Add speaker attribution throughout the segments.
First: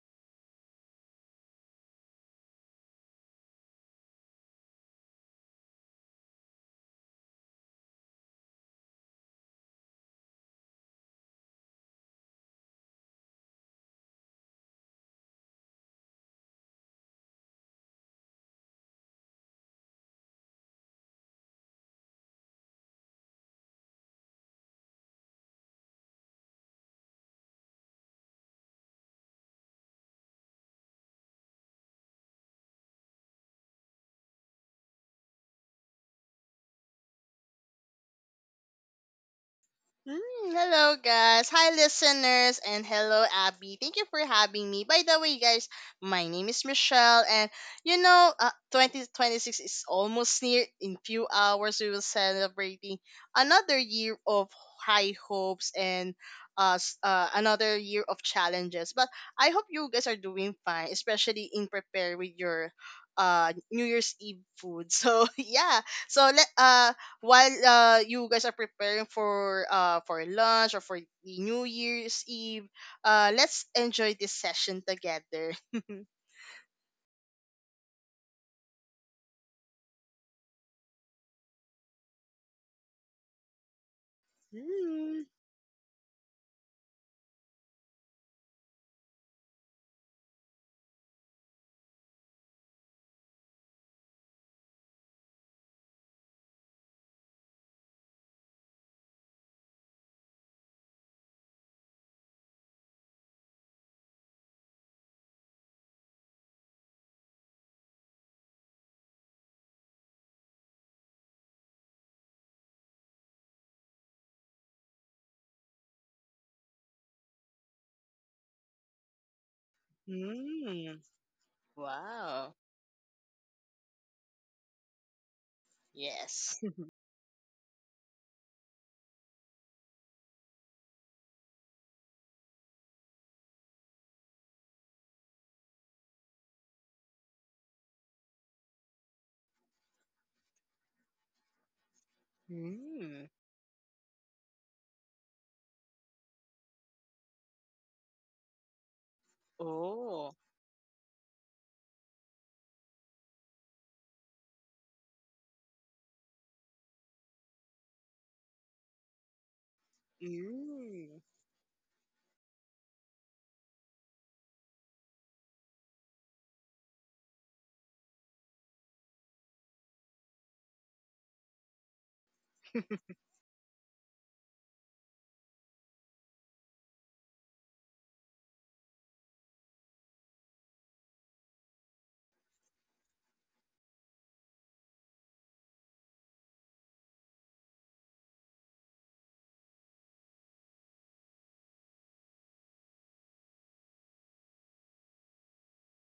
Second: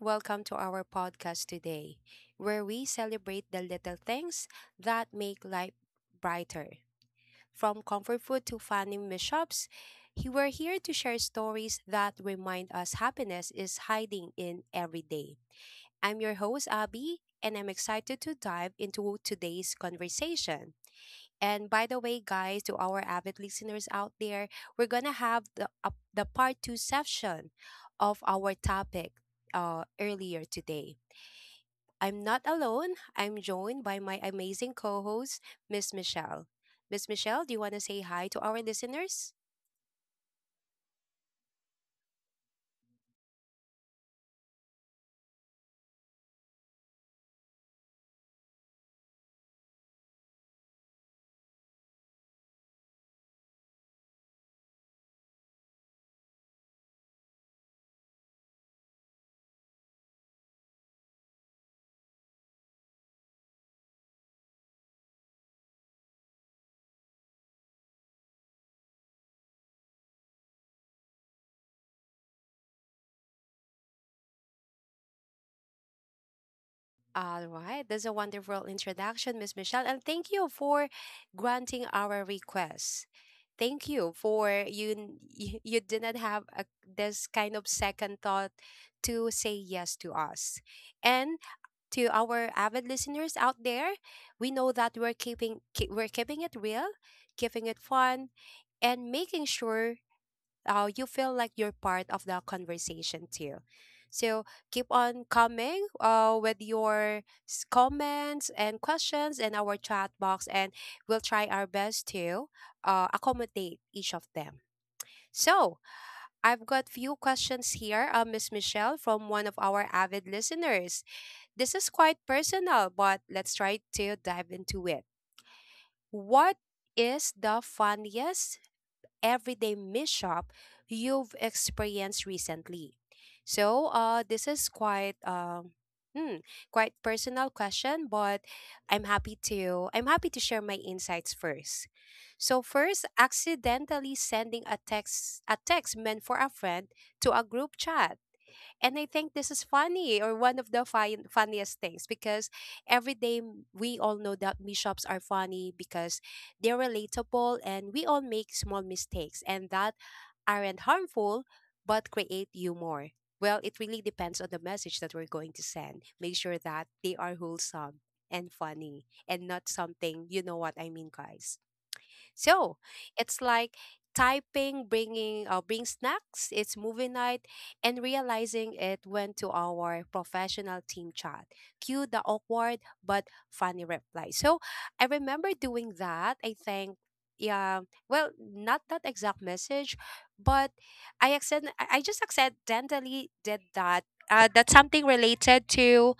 Speaker 1: welcome to our podcast today, where we celebrate the little things that make life brighter. From comfort food to funny mishaps, we're here to share stories that remind us happiness is hiding in every day. I'm your host, Abby, and I'm excited to dive into today's conversation. And by the way, guys, to our avid listeners out there, we're gonna have the part two session of our topic earlier today. I'm not alone. I'm joined by my amazing co-host, Miss Michelle. Miss Michelle, do you want to say hi to our listeners?
Speaker 2: Mm, Hello, guys. Hi, listeners, and hello, Abby. Thank you for having me. By the way, guys, my name is Michelle, and you know, uh, 2026 is almost near. In few hours, we will celebrating another year of high hopes and another year of challenges. But I hope you guys are doing fine, especially in prepare with your New Year's Eve food. So yeah, so let while you guys are preparing for lunch or for the New Year's Eve, let's enjoy this session together.
Speaker 1: All right. That's a wonderful introduction, Miss Michelle. And thank you for granting our request. Thank you for you n-
Speaker 2: Mm.
Speaker 1: you, you did not have a, this kind of second thought to say yes to us. And to our avid listeners out there, we know that we're keeping it real, keeping it fun, and making sure you feel like you're part of the conversation too. So keep on coming with your comments and questions in our chat box, and we'll try our best to accommodate each of them. So I've got few questions here, Miss Michelle, from one of our avid
Speaker 2: Mm.
Speaker 1: listeners. This is quite
Speaker 2: Wow.
Speaker 1: personal, but let's try to dive into it. What
Speaker 2: Yes.
Speaker 1: is the funniest everyday mishap you've experienced recently? So, this is quite hmm, quite personal question, but I'm happy to share my insights first. So first,
Speaker 2: Mm.
Speaker 1: accidentally sending a text meant for a friend to a group chat, and I think this is funny or
Speaker 2: Oh.
Speaker 1: one of the funniest things because every day, we all know that mishaps are funny because they're relatable and we all make small mistakes and that aren't
Speaker 2: Mm.
Speaker 1: harmful but create humor. Well, it really depends on the message that we're going to send. Make sure that they are wholesome and funny and not something, you know what I mean, guys. So it's like typing, bring snacks. It's movie night, and realizing it went to our professional team chat. Cue the awkward but funny reply. So I remember doing that. I think. Yeah, well, not that exact message, but I accent I just accidentally did that. That's something related to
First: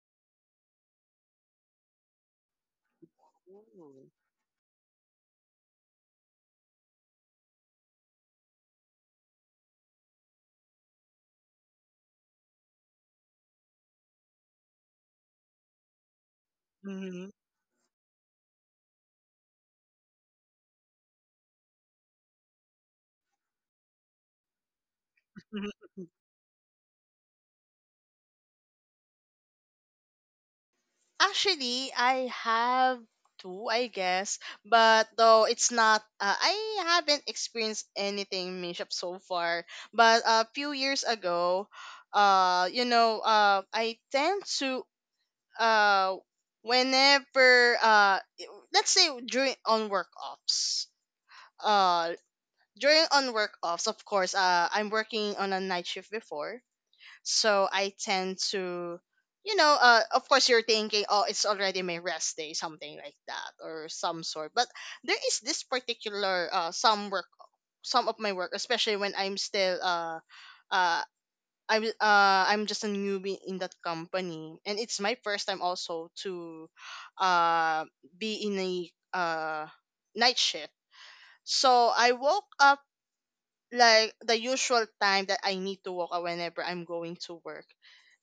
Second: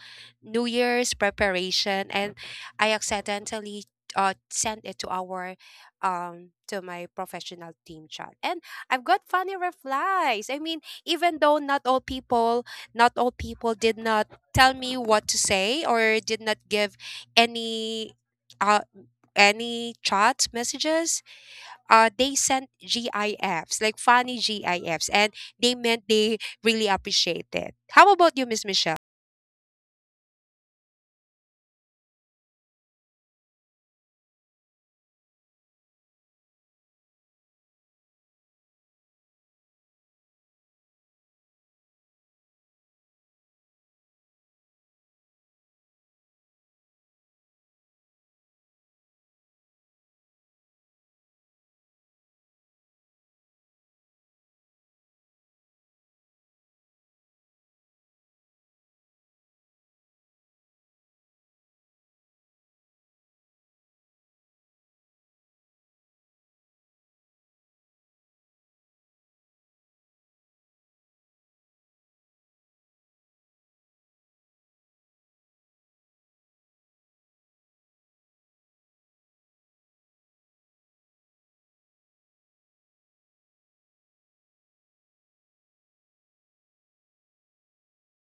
Speaker 1: New Year's preparation, and I accidentally
Speaker 2: Ooh.
Speaker 1: uh sent it to our to my professional team chat, and I've got funny replies. I mean, even though not all people did not tell me what to say, or did not give
Speaker 2: Mhm.
Speaker 1: any uh any chat messages, they sent gifs, like funny gifs, and they meant they really appreciate it. How about you, Miss Michelle?
Speaker 2: Actually, I have two, I guess. But though it's not, I haven't experienced anything mishap so far. But a few years ago, I tend to, uh, whenever, let's say during on work offs, uh, during on work offs, of course, I'm working on a night shift before, so I tend to, of course you're thinking, oh, it's already my rest day, something like that, or some sort. But there is this particular some work, some of my work, especially when I'm still uh, I'm just a newbie in that company, and it's my first time also to, uh, be in a uh night shift. So I woke up like the usual time that I need to walk up whenever I'm going to work,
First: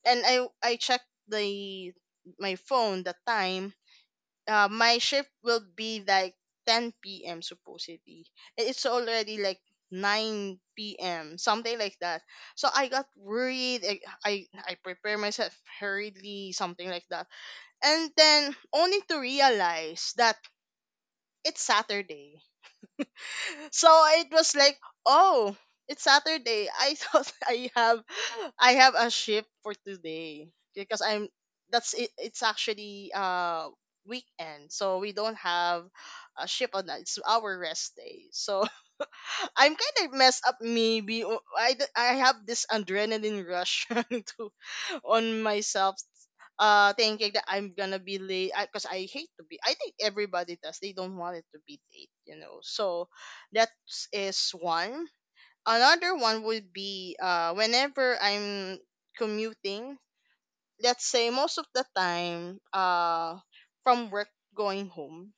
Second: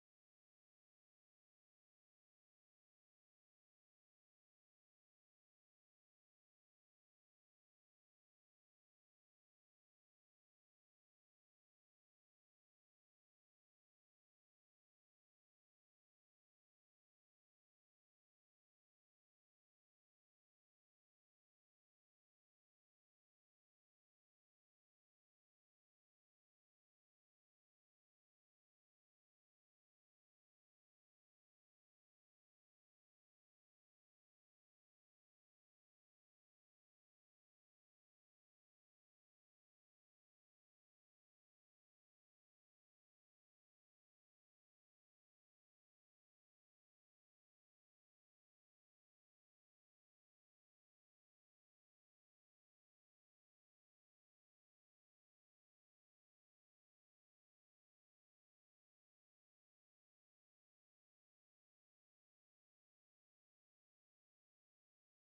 Speaker 2: and I checked the my phone the time. My shift will be like 10 p.m. supposedly. I- It's already like 9 p.m. something like that. So I got worried. I, I prepare myself hurriedly, something like that, and then only to realize that it's Saturday, so it was like, oh, it's Saturday. I thought I have a shift for today because I'm that's it, it's actually weekend. So we don't have a shift on that. It's our rest day. So I'm kind of messed up maybe. I have this adrenaline rush trying to on myself thinking that I'm gonna be late because I hate to be I think everybody does. They don't want it to be late, you know. So that is one. Another one would be whenever I'm commuting, let's say most of the time from work going home.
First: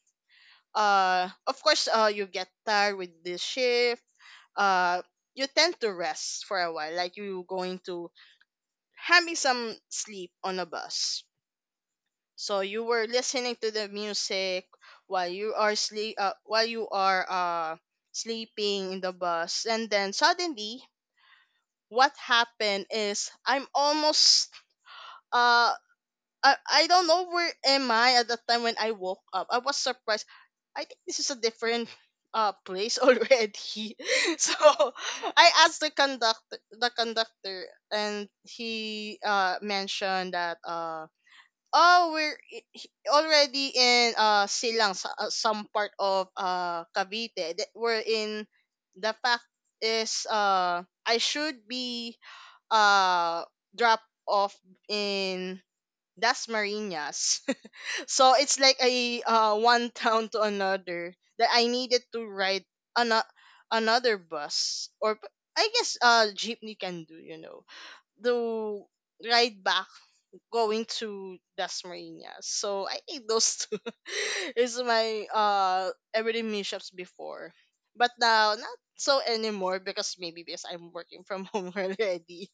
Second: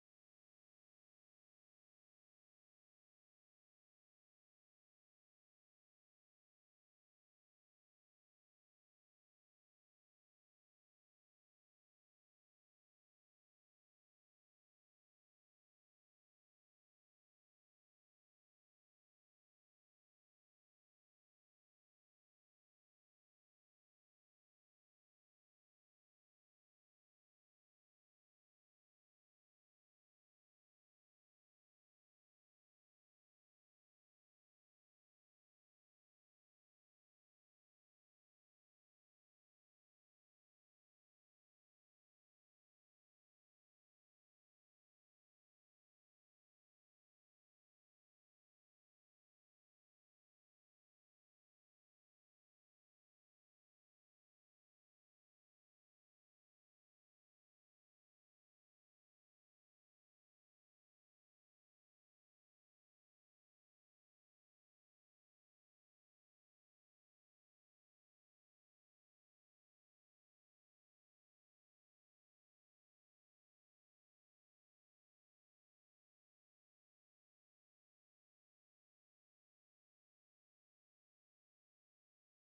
Speaker 2: Of course you get tired with this shift, uh you tend to rest for a while like you going to having some sleep on a bus, so you were listening to the music while you are sleep while you are sleeping in the bus, and then suddenly what happened is I'm almost uh I don't know where am I at the time when I woke up. I was surprised. I think this is a different place already. So I asked the conductor and he mentioned that oh, we're already in Silang, some part of Cavite. We're in the fact is I should be uh dropped off in that's Marinas. So it's like a one town to another that I needed to ride an- another bus or I guess jeepney can do, you know, to ride back going to Das Marinas. So I think those two is my everyday mishaps before, but now not so anymore because maybe because I'm working from home already.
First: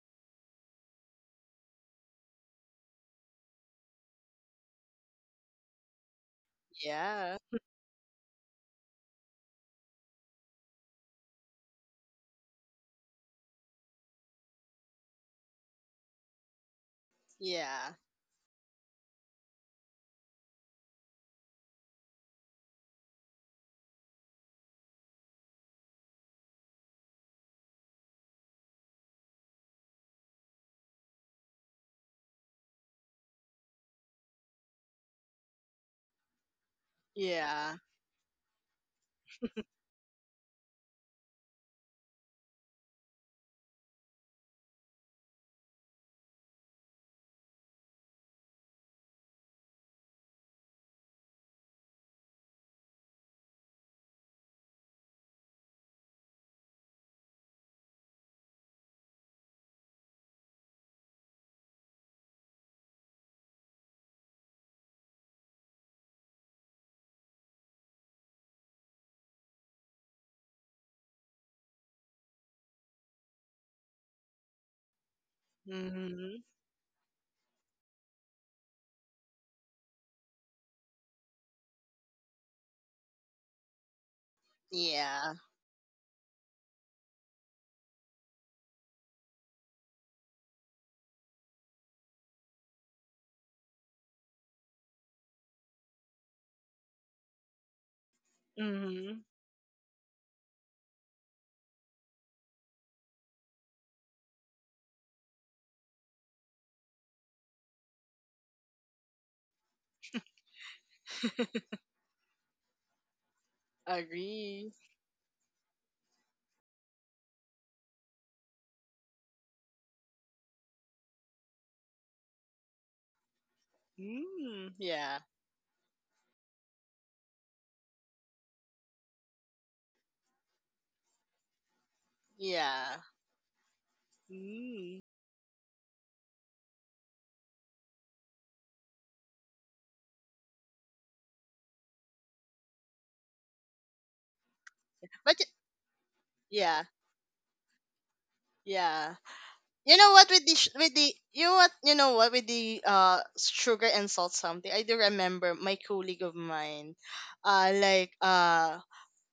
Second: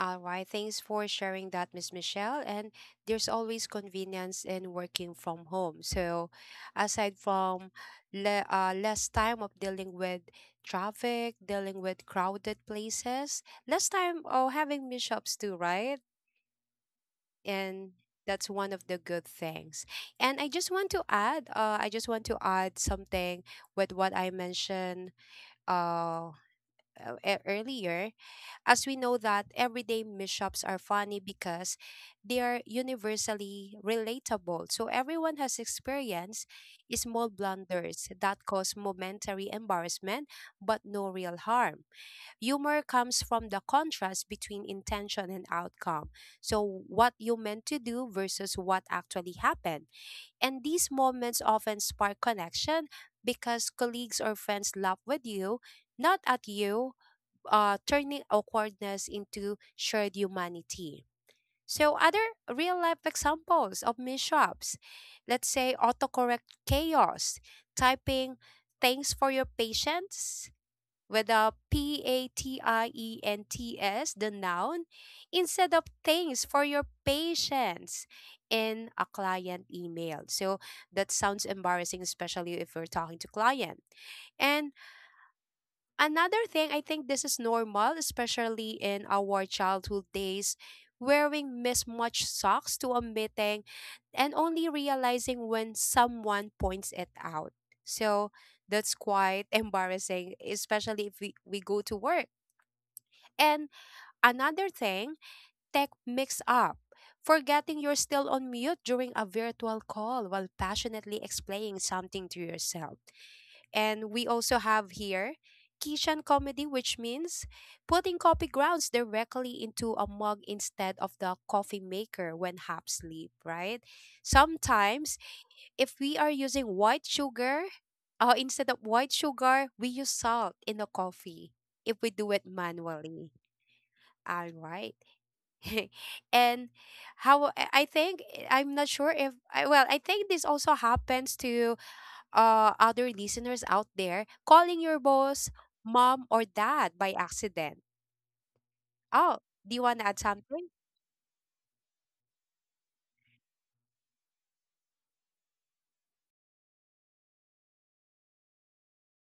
Speaker 1: All right. Thanks for sharing that, Miss Michelle. And there's always convenience in working from home. So, aside
Speaker 2: Yeah,
Speaker 1: from less time of dealing with traffic, dealing with crowded places, less time of having mishaps too, right? And
Speaker 2: yeah,
Speaker 1: that's one of the good things. And I just want to add something with what I mentioned uh, earlier. As we know that everyday mishaps are funny because they are universally relatable. So everyone has experienced small
Speaker 2: yeah.
Speaker 1: blunders that cause momentary embarrassment but no real harm. Humor comes from the contrast between intention and outcome. So what you meant to do versus what actually happened. And these moments often spark connection because colleagues or friends laugh with you, not at you, turning awkwardness into shared humanity. So, other real life examples of mishaps, let's say autocorrect chaos, typing thanks for your patience with a patients, the noun, instead of
Speaker 2: Hmm.
Speaker 1: thanks for your patience in a client email. So, that sounds embarrassing, especially if we're talking to client. And
Speaker 2: Yeah.
Speaker 1: another thing, I think this is normal, especially in our childhood days, wearing mismatched socks to a meeting and only realizing when someone points it out. So that's
Speaker 2: Mm-hmm.
Speaker 1: quite embarrassing, especially if we go to work. And another thing, tech mix up. Forgetting you're still on mute during a virtual call while passionately explaining something to yourself. And we also
Speaker 2: Agree.
Speaker 1: have here Kishan comedy, which means putting coffee grounds directly into a mug instead of the coffee maker when hops leave, right?
Speaker 2: Mm,
Speaker 1: Sometimes,
Speaker 2: yeah.
Speaker 1: if we are using white sugar, instead of white sugar, we use salt in the coffee if we do it
Speaker 2: Yeah.
Speaker 1: manually. All right.
Speaker 2: Mm.
Speaker 1: And how I think, I'm not sure if I, well, I think this also happens to other listeners out there, calling your
Speaker 2: But
Speaker 1: boss
Speaker 2: y-
Speaker 1: mom or
Speaker 2: yeah,
Speaker 1: dad by accident.
Speaker 2: yeah.
Speaker 1: Oh, do you want
Speaker 2: You
Speaker 1: to
Speaker 2: know
Speaker 1: add
Speaker 2: what, with the
Speaker 1: something?
Speaker 2: sh- with the you know what with the sugar and salt something. I do remember my colleague of mine, uh like uh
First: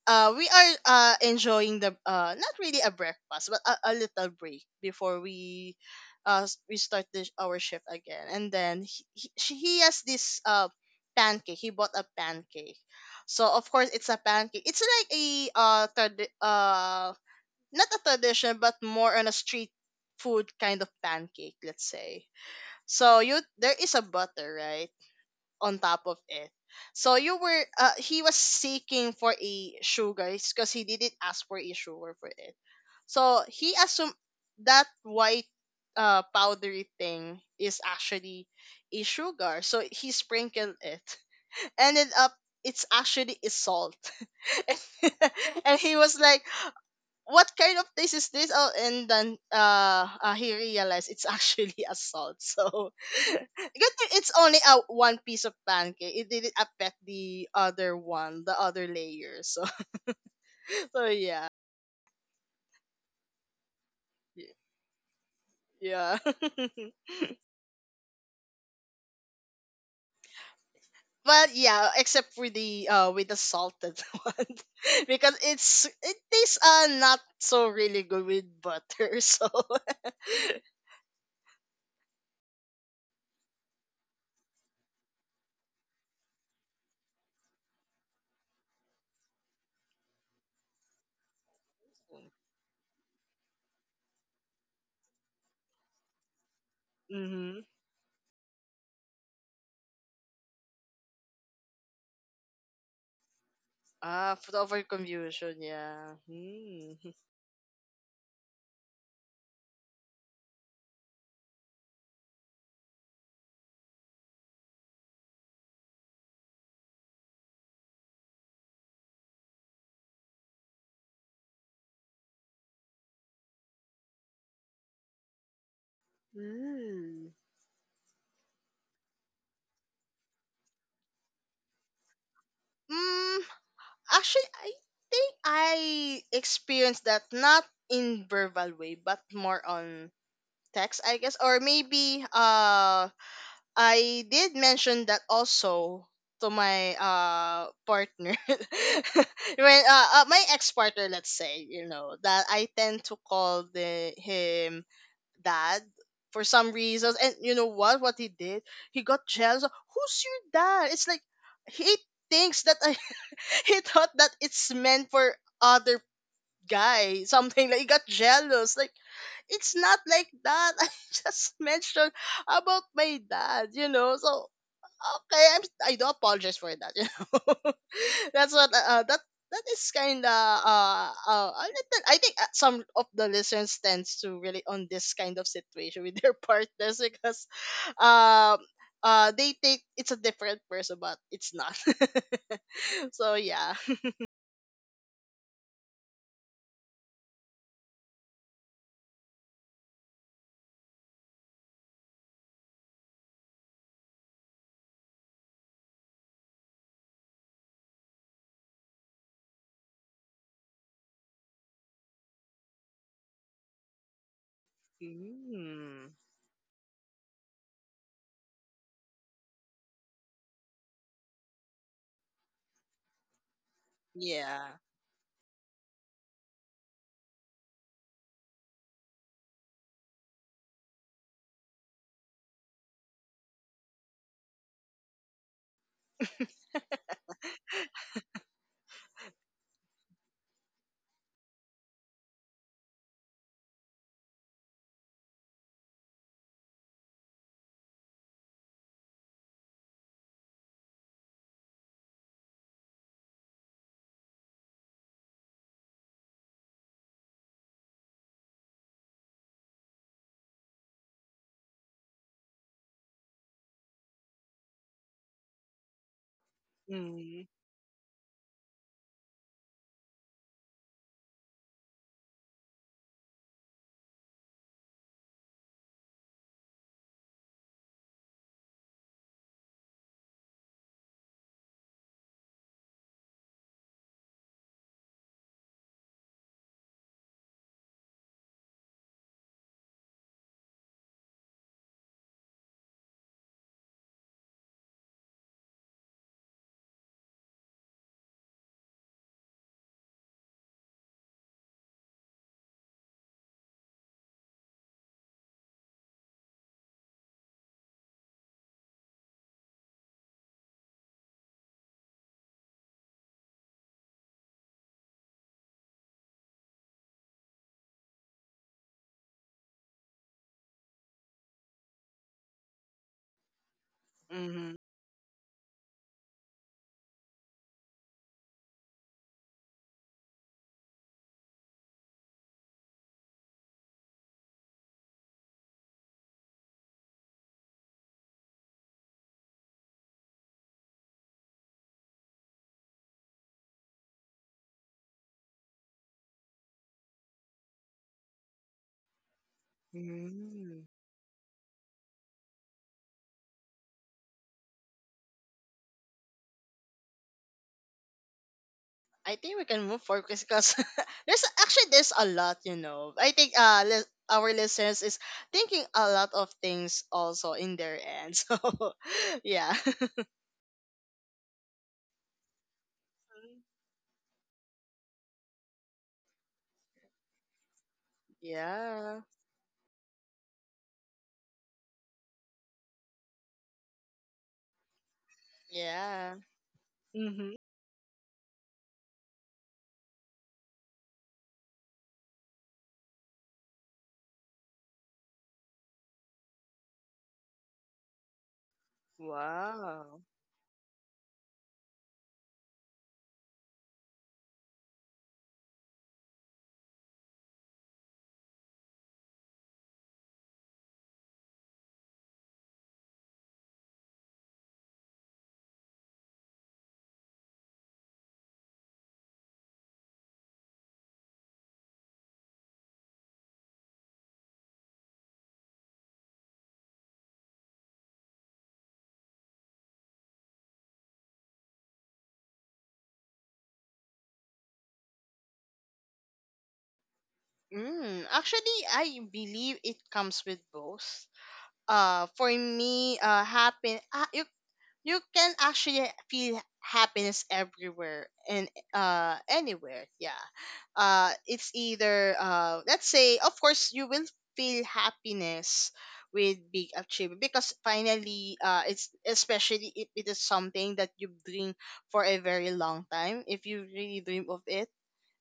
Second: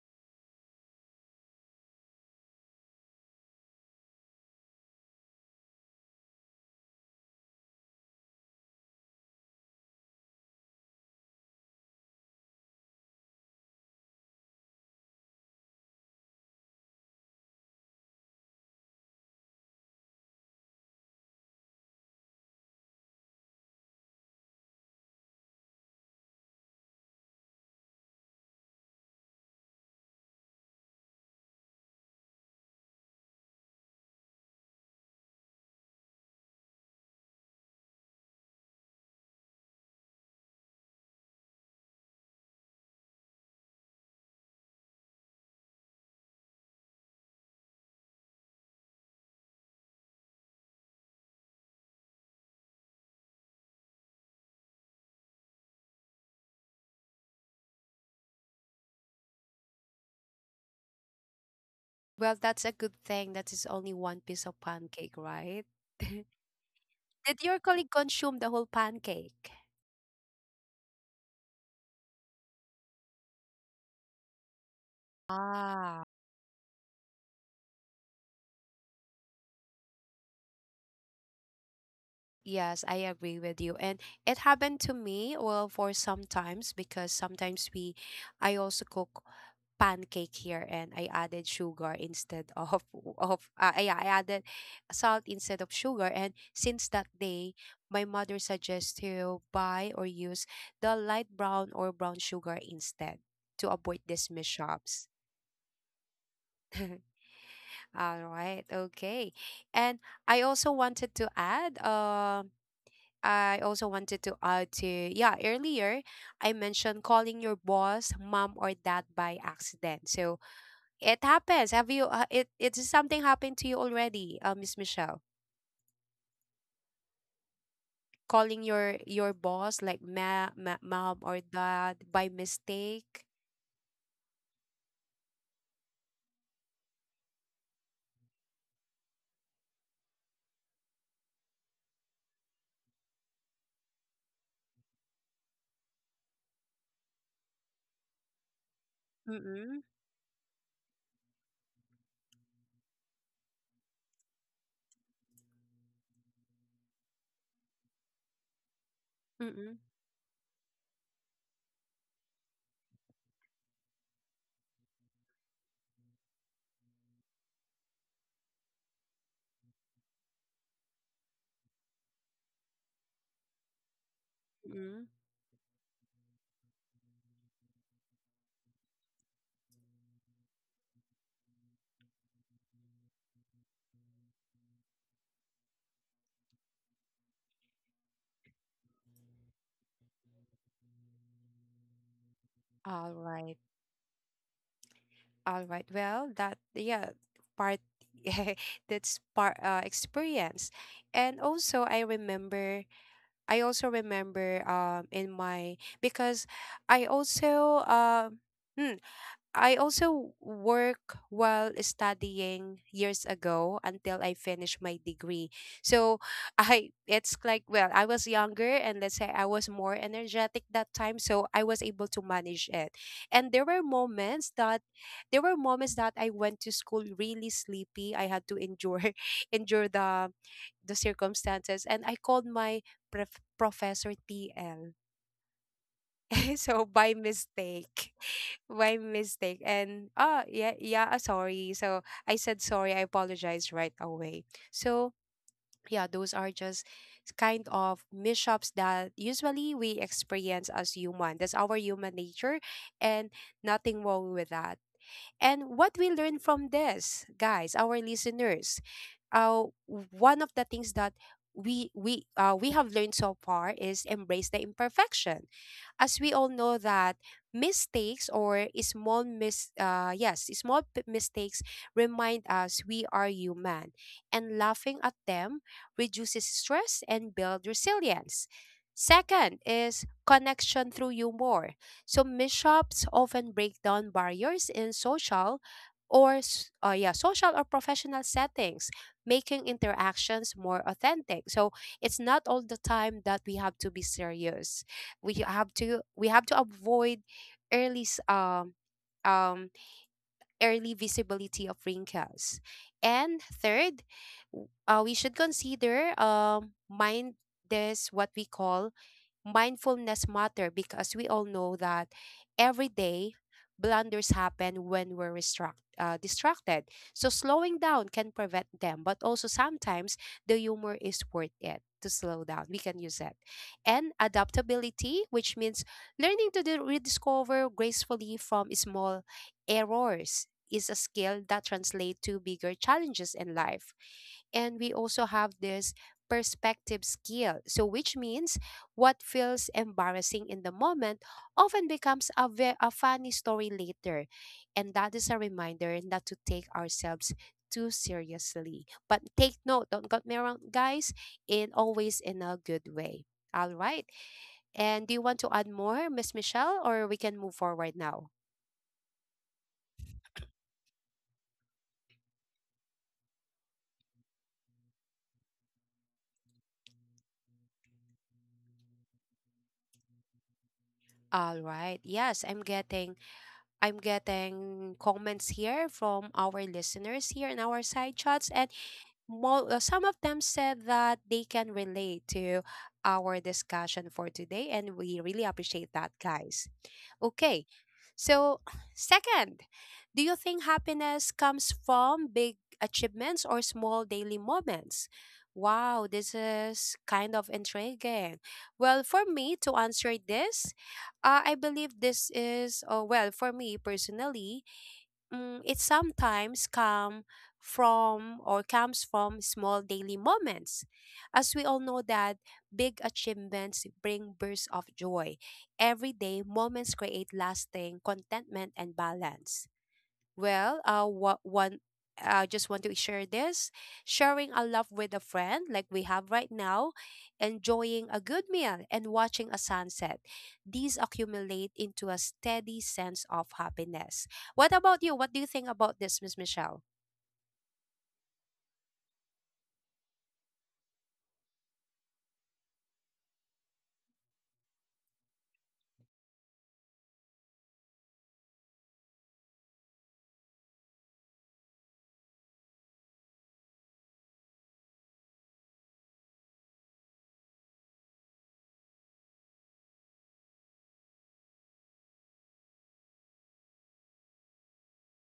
Speaker 2: we are enjoying the not really a breakfast, but a little break before we we start our shift again. And then he has this pancake. He bought a pancake, so of course it's a pancake. It's like a not a tradition, but more on a street food kind of pancake, let's say. So you there is a butter, right? On top of it. So you were he was seeking for a sugar because he didn't ask for a sugar for it. So he assumed that white powdery thing is actually a sugar. So he sprinkled it. Ended up it's actually a salt. And he was like, what kind of taste is this? Oh, and then he realized it's actually a salt. So good thing it's only a one piece of pancake. It didn't affect the other one, the other layer. So so yeah.
Speaker 1: Well, that's a good thing. That is only one
Speaker 2: Y-
Speaker 1: piece of pancake, right?
Speaker 2: Yeah.
Speaker 1: Did
Speaker 2: But
Speaker 1: your colleague consume the whole pancake?
Speaker 2: yeah, except for the with the salted one, because
Speaker 1: Ah,
Speaker 2: it tastes not so really good with butter. So
Speaker 1: yes, I agree with you. And it happened to me, well, for sometimes, because sometimes I also cook pancake here, and I added sugar instead of yeah, I added salt instead of sugar, and since that
Speaker 2: mm-hmm.
Speaker 1: day my mother suggests to buy or use the light brown or brown sugar instead, to avoid
Speaker 2: Ah,
Speaker 1: these
Speaker 2: food over
Speaker 1: mishaps.
Speaker 2: confusion, yeah. Hmm.
Speaker 1: All right, okay. And I also wanted to add um I also wanted to add to, yeah, earlier I mentioned calling your boss mom or dad by accident. So it happens. Have you? It, it is something happened to you already, Miss Michelle?
Speaker 2: Mm.
Speaker 1: Calling your boss like ma, ma mom or dad by mistake?
Speaker 2: Mm, actually, I think I experienced that not in verbal way, but more on text, I guess, or maybe I did mention that also to my partner, when
Speaker 1: Mm-mm.
Speaker 2: my ex partner, let's say, you know, that I tend to call the him dad for some reasons. And you know what? What he did? He got jealous.
Speaker 1: Mm-mm.
Speaker 2: Who's your dad? It's like he thinks that he thought that it's meant for other guy. Something like he got jealous. Like it's not like that. I just mentioned about my dad. You know, so
Speaker 1: Mm-mm.
Speaker 2: okay, I do apologize for that. You know, that's what that that is kind of a little. I think some of the listeners tends to really on this kind of situation with their partners because um they think it's a different person, but it's not.
Speaker 1: All
Speaker 2: So
Speaker 1: right.
Speaker 2: yeah.
Speaker 1: All right. Well, that, yeah, part that's part, experience, and also I remember. I also remember in my, because I also um. I also work while studying years ago until I finished my degree.
Speaker 2: Mm,
Speaker 1: So I, it's like, well, I was younger and let's say I was more energetic that time, so I was able to manage it. And
Speaker 2: yeah.
Speaker 1: there were moments that I went to school really sleepy. I had to endure endure the circumstances and I called my professor TL. So by mistake. My mistake. And ah, yeah, yeah, sorry. So I said sorry, I apologize right away. So yeah, those are just kind of mishaps that usually we experience as human. That's our human nature, and nothing wrong with that. And what we learn from this, guys, our listeners, uh, one of the things that we have learned so far is embrace the imperfection. As we all know that
Speaker 2: Mm-hmm.
Speaker 1: mistakes or small mis yes, mistakes remind us we are human, and laughing at them reduces stress and build resilience. Second is connection through humor. So mishaps often break down barriers in social or yeah, social or professional settings, making interactions more authentic. So it's not all the time that we have to be serious. We have to, avoid early s- um um early visibility of wrinkles. And third, we should consider mind this what we call mindfulness matter, because we all know that every day blunders happen when we're distracted. So slowing down can prevent them, but also sometimes the humor is worth it to slow down. We can use it. And adaptability, which means learning to rediscover gracefully from small errors is a skill that translates to bigger challenges in life. And we also have this perspective skill. So, which means what feels embarrassing in the moment often becomes a, a funny story later. And that is a reminder not to take ourselves too seriously. But take note, don't get me wrong,
Speaker 2: Mm-hmm.
Speaker 1: guys, in always in a good way. All right. And do you want to add more, Miss Michelle, or we can move forward now?
Speaker 2: I think we can move forward because there's a lot, you know. I think our listeners is thinking a lot of things also in their end. So yeah.
Speaker 1: All right. Yes, I'm getting comments here from our listeners here in our side chats, and
Speaker 2: Yeah.
Speaker 1: some of them said that they can relate to our discussion for today, and we really appreciate that,
Speaker 2: Yeah.
Speaker 1: guys.
Speaker 2: Mm-hmm.
Speaker 1: Okay. So, second, do you think happiness comes from big achievements or small daily moments? Wow, this is kind of intriguing. Well, for me to answer
Speaker 2: Wow.
Speaker 1: this, I believe this is, oh, well, for me personally, mm, it sometimes come from or comes from small daily moments. As we all know that big achievements bring bursts of joy. Everyday moments create lasting contentment and balance. Well, what one I just want to share this. Sharing a love with a friend, like we have right now, enjoying a good meal, and watching a sunset. These accumulate into a steady sense of happiness. What about you? What do you think about this, Miss Michelle?
Speaker 2: Mm, actually, I believe it comes with both. For me, happen. You, you can actually feel happiness everywhere and anywhere, yeah. It's either let's say of course you will feel happiness with big achievement because finally it's especially if it is something that you dream for a very long time, if you really dream of it,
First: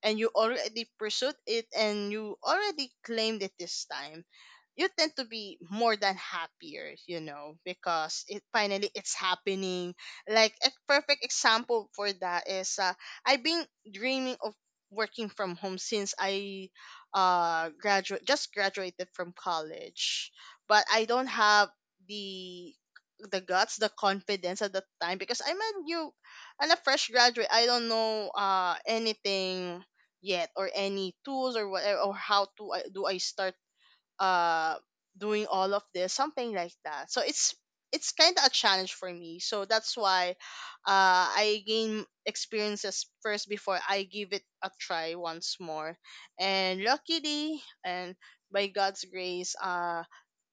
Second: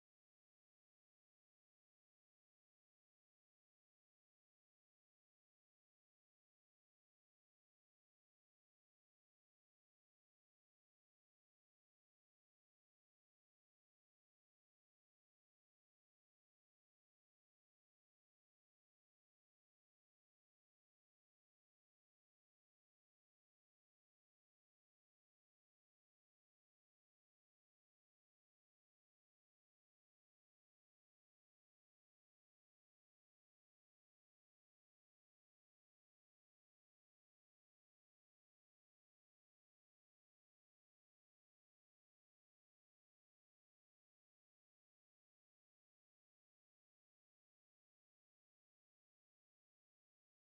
Speaker 2: and you already pursued it and you already claimed it this time, you tend to be more than happier, you know, because it finally it's happening. Like a perfect example for that is I've been dreaming of working from home since I graduate just graduated from college, but I don't have the the guts, the confidence at the time, because I'm a fresh graduate. I don't know anything yet, or any tools or whatever, or how to I start uh doing all of this, something like that. So it's kind of a challenge for me, so that's why I gain experiences first before I give it a try once more. And luckily and by God's grace,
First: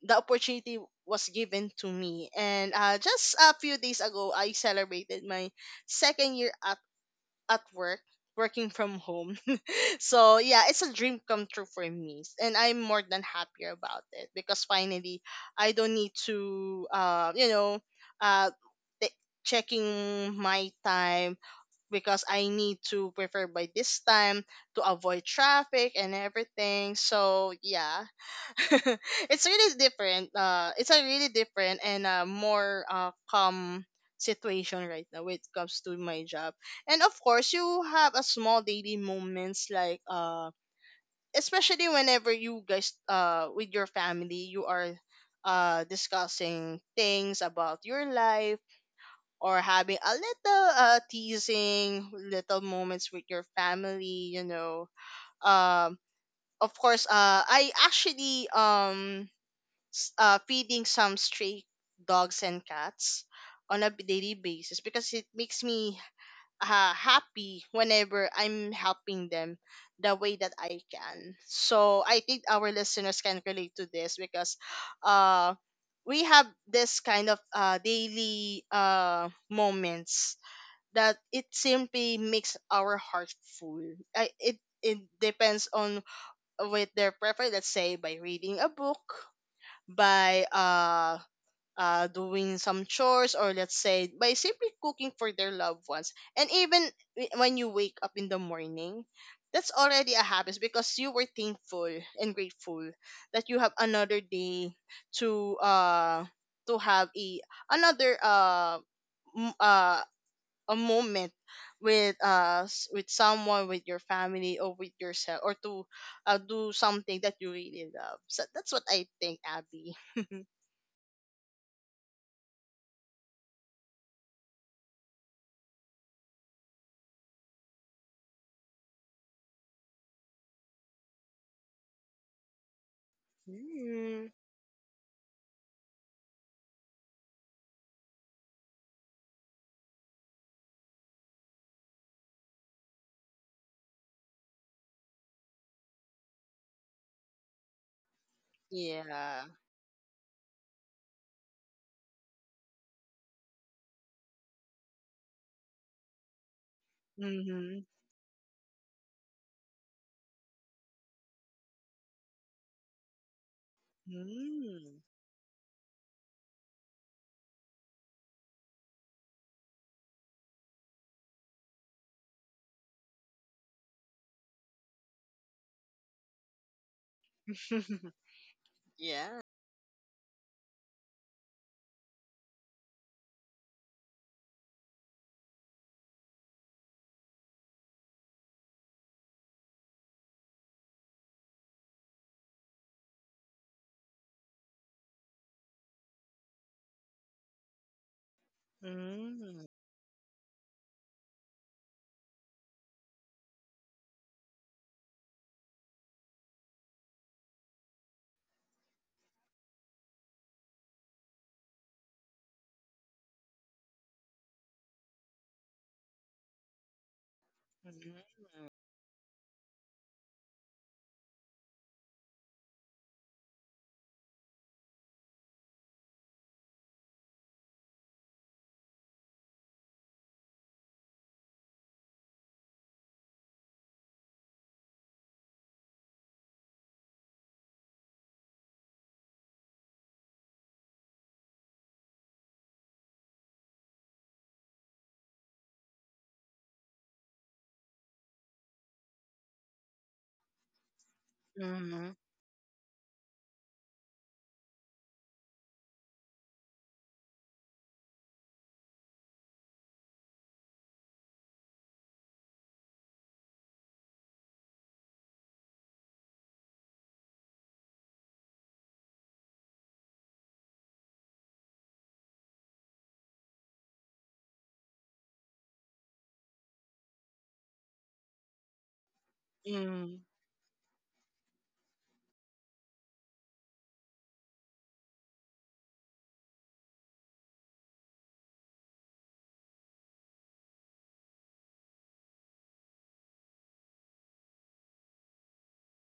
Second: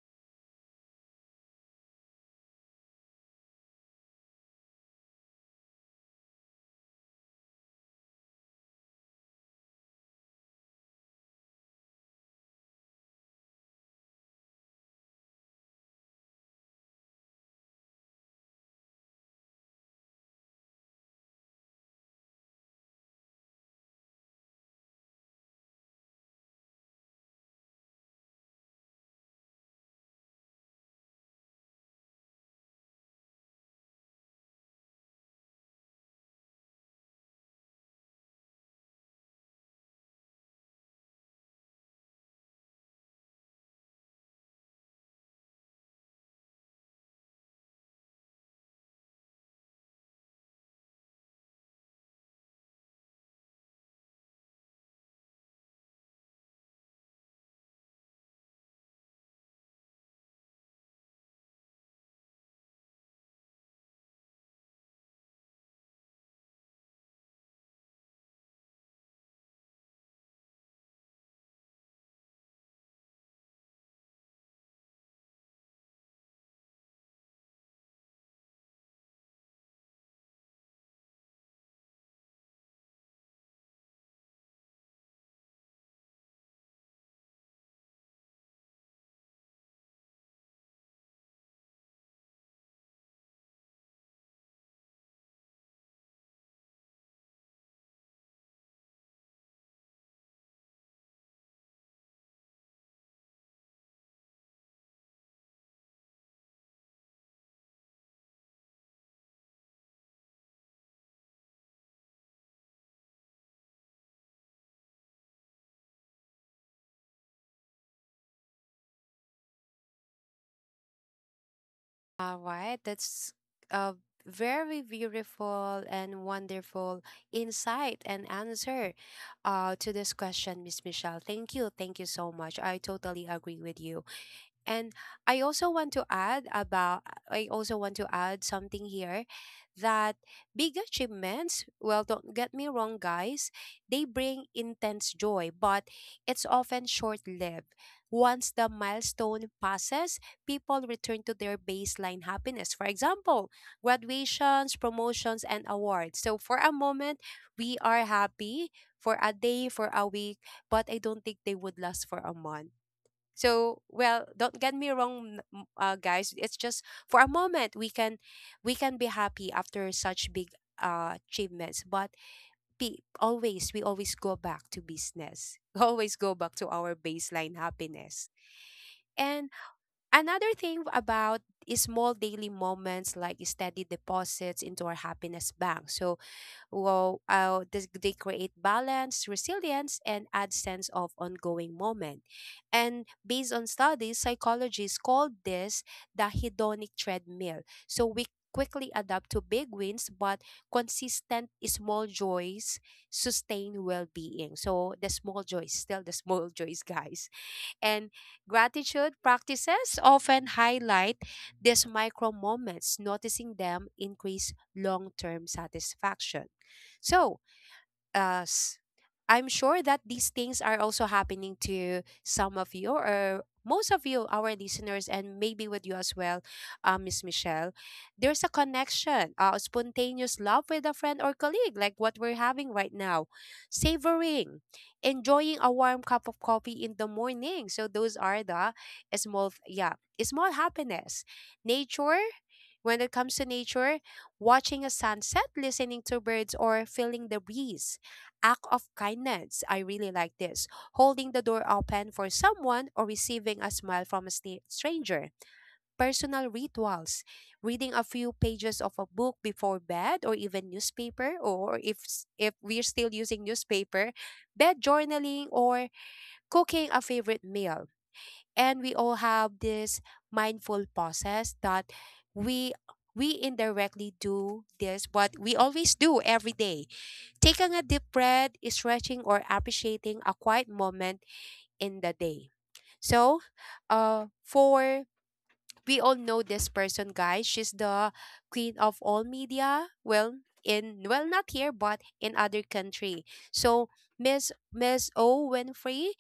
Speaker 2: the opportunity was given to me, and just a few days ago I celebrated my second year at work working from home. So yeah, it's a dream come true for me, and I'm more than happier about it because finally I don't need to, uh, t- checking my time because I need to prefer by this time to avoid traffic and everything. So yeah, it's really different. It's a really different and more calm situation right now when it comes to my job. And of course, you have a small daily moments like especially whenever you guys with your family, you are discussing things about your life, or having a little teasing little moments with your family. You know, um, of course, I actually feeding some stray dogs and cats on a daily basis because it makes me happy whenever I'm helping them the way that I can. So I think our listeners can relate to this because uh, we have this kind of daily moments that it simply makes our heart full. I, it depends on with their preference. Let's say by reading a book, by doing some chores, or let's say by simply cooking for their loved ones, and even when you wake up in the morning, that's already a habit because you were thankful and grateful that you have another day to uh to have another uh m- uh a moment with someone, with your family, or with yourself, or to do something that you really love. So that's what I think, Abby.
Speaker 1: All right, that's a very beautiful and wonderful insight and answer, to this question, Miss Michelle. Thank you. Thank you so much. I totally agree with you.
Speaker 2: Mm.
Speaker 1: And I also want to add about I also want to add something here that big achievements, well, don't get me wrong, guys, they bring intense joy, but it's often short-lived. Once the milestone
Speaker 2: Yeah.
Speaker 1: passes, people return to their baseline happiness. For example, graduations, promotions and awards. So for a moment, we
Speaker 2: Mm-hmm.
Speaker 1: are happy for a day, for a week, but I don't think they would last for a month. So, well, don't get me
Speaker 2: Mm.
Speaker 1: wrong, guys. It's just for a moment we can be happy after such big achievements, but pe- always we always go back to business. We always go back to our baseline happiness.
Speaker 2: Yeah.
Speaker 1: And another thing about is small daily moments like steady deposits into our happiness bank. So they create balance, resilience, and add sense of ongoing moment. And based on studies, psychologists called this the hedonic treadmill. So we quickly adapt to big
Speaker 2: Mm.
Speaker 1: wins, but consistent small joys sustain well-being. So the small joys, still the small joys, guys. And gratitude practices often highlight these micro moments, noticing them increase long term satisfaction. So,
Speaker 2: Mm.
Speaker 1: us. I'm sure that these things are also happening to some of you or most of you, our listeners, and maybe with you as well, Miss Michelle. There's a connection, spontaneous love with a friend or colleague, like what we're having right now, savoring, enjoying a warm cup of coffee in the morning. So those are the small, yeah, small happiness. Nature, when it comes to nature, watching a sunset, listening to birds, or feeling the breeze act of kindness. I really like this. Holding the door open for someone or receiving a smile from a stranger. Personal rituals. Reading a few pages of a book before bed or even newspaper, or if we're still using newspaper, bed journaling or cooking a favorite meal. And we all have this mindful process that we we indirectly do, this what we always do every day. Taking a deep breath, stretching, or appreciating
Speaker 2: Mm.
Speaker 1: a quiet moment in the day. So, for we all know this person, guys. She's the queen of all media. Well, not here, but in other country. So, Miss O Winfrey,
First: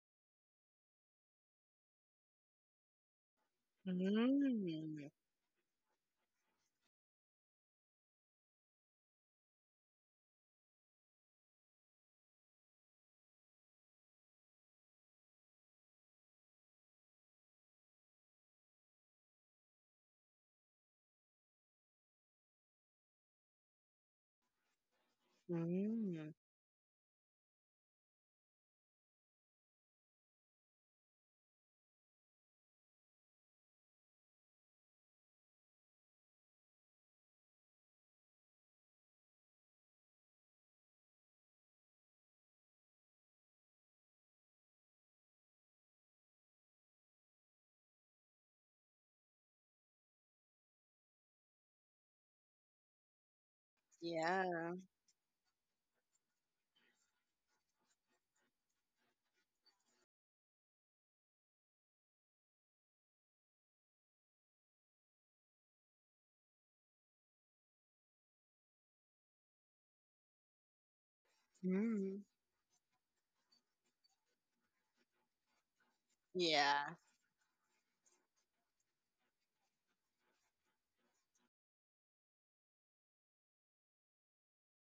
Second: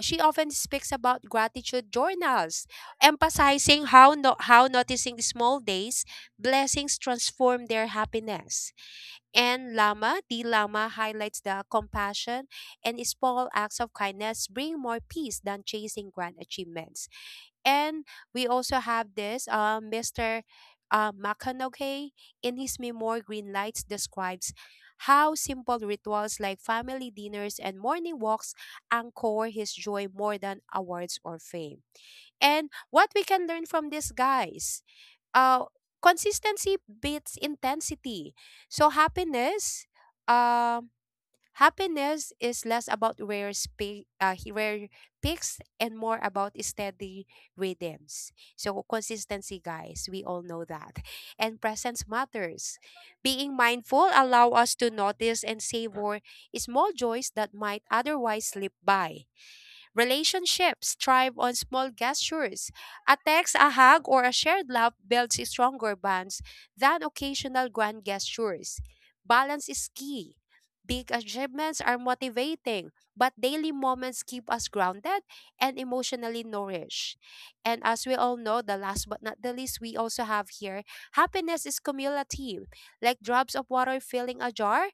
Speaker 1: she often speaks about gratitude journals, emphasizing how no,
Speaker 2: Mm.
Speaker 1: how
Speaker 2: Mm.
Speaker 1: noticing small days blessings transform their happiness. And Lama, the Lama highlights the compassion and small acts of kindness bring more peace than chasing grand achievements. And we also have this Mr. Makanoke in his memoir Green Lights describes how simple
Speaker 2: Mm.
Speaker 1: rituals like family dinners and morning walks anchor his joy more than awards or fame. And what we can learn from this, guys? Uh, consistency beats intensity. So happiness, um, happiness is less about rare peaks and more about steady rhythms. So consistency, guys, we all know that. And presence matters. Being mindful allow us
Speaker 2: Yeah.
Speaker 1: to notice and savor small joys that might otherwise slip by. Relationships thrive on small gestures. A text, a hug, or a shared laugh builds stronger bonds than occasional grand gestures. Balance is key. Big achievements are
Speaker 2: Mm.
Speaker 1: motivating, but daily moments keep us grounded and emotionally
Speaker 2: Yeah.
Speaker 1: nourished. And as we all know, the last but not the least, we also have here happiness is cumulative. Like drops of water filling a jar,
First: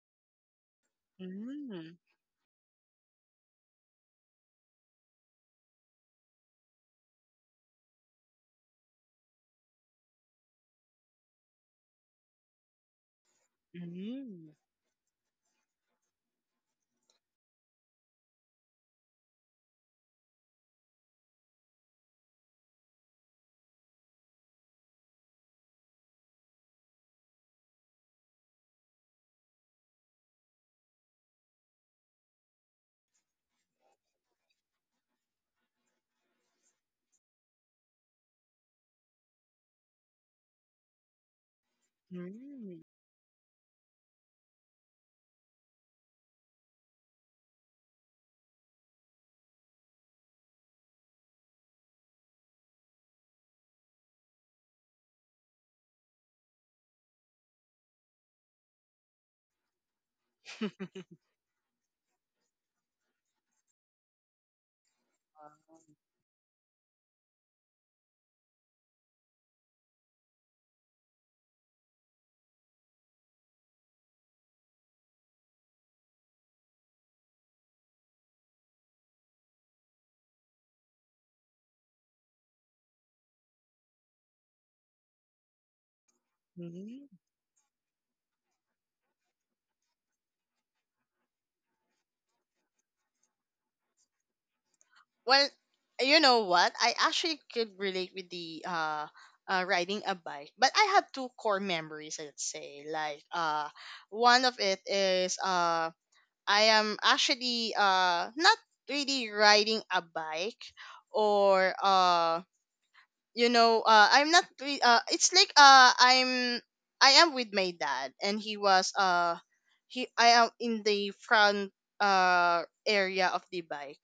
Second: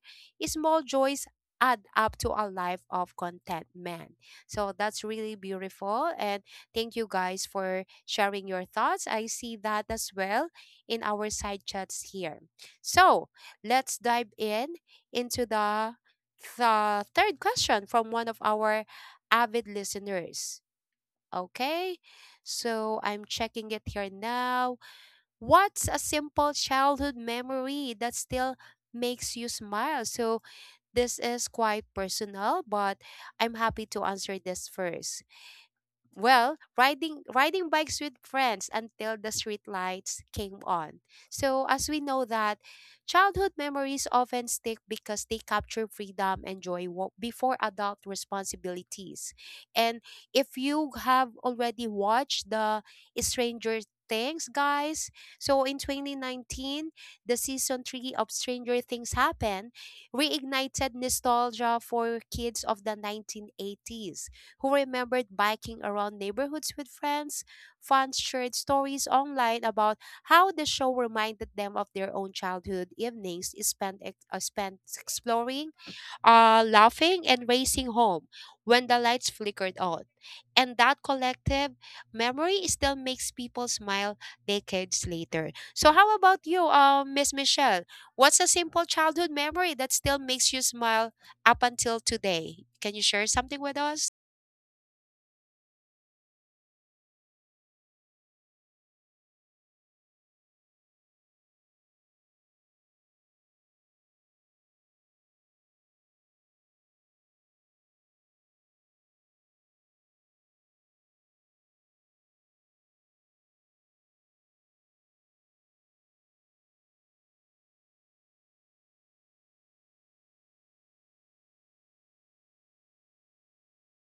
Speaker 1: small joys add
Speaker 2: Mm.
Speaker 1: up to a life of contentment. So that's really beautiful. And thank you guys for sharing your thoughts. I see that as well in our side chats here. So let's dive
Speaker 2: Mm.
Speaker 1: in into the third question from one of our avid listeners. Okay, so I'm checking it here now. What's a simple childhood memory that still makes you smile? So, this is quite personal, but I'm happy to answer this first. Well, riding bikes with friends until the street lights came on. So as we know that
Speaker 2: Mm.
Speaker 1: childhood memories often stick because they capture freedom and joy before adult responsibilities. And if you have already watched the Stranger Things, guys, so in 2019, the season 3 of Stranger Things happened, reignited nostalgia for kids of the 1980s who remembered
Speaker 2: Mm.
Speaker 1: biking around neighborhoods with friends. Fans shared stories online about how the show reminded them of their own childhood evenings spent exploring, laughing, and racing home when the lights flickered on. And that collective memory still makes people smile decades later. So, how about you, Miss Michelle? What's a simple childhood memory that still makes you smile up until today? Can you share something with us?
Speaker 2: Well, you know what? I actually could relate with the, riding a bike, but I have two core memories. I'd say like, one of it is, I am actually, not really riding a bike, or I'm not re- it's like I am with my dad, and he was he I am in the front area of the bike.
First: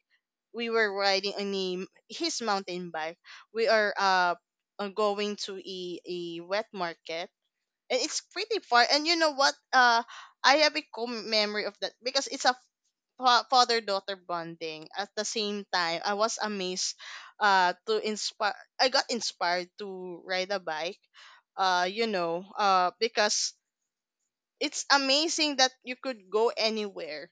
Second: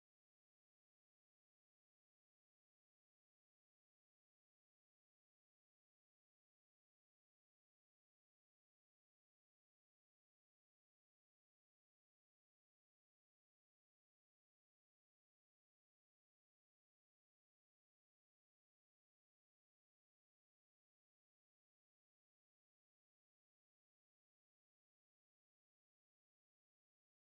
Speaker 2: We were riding on his mountain bike. We are, going to a wet market, and it's pretty far. And you know what, I have a memory of that because it's a father daughter bonding. At the same time, I was amazed, to inspire I got inspired to ride a bike, because it's amazing that you could go anywhere.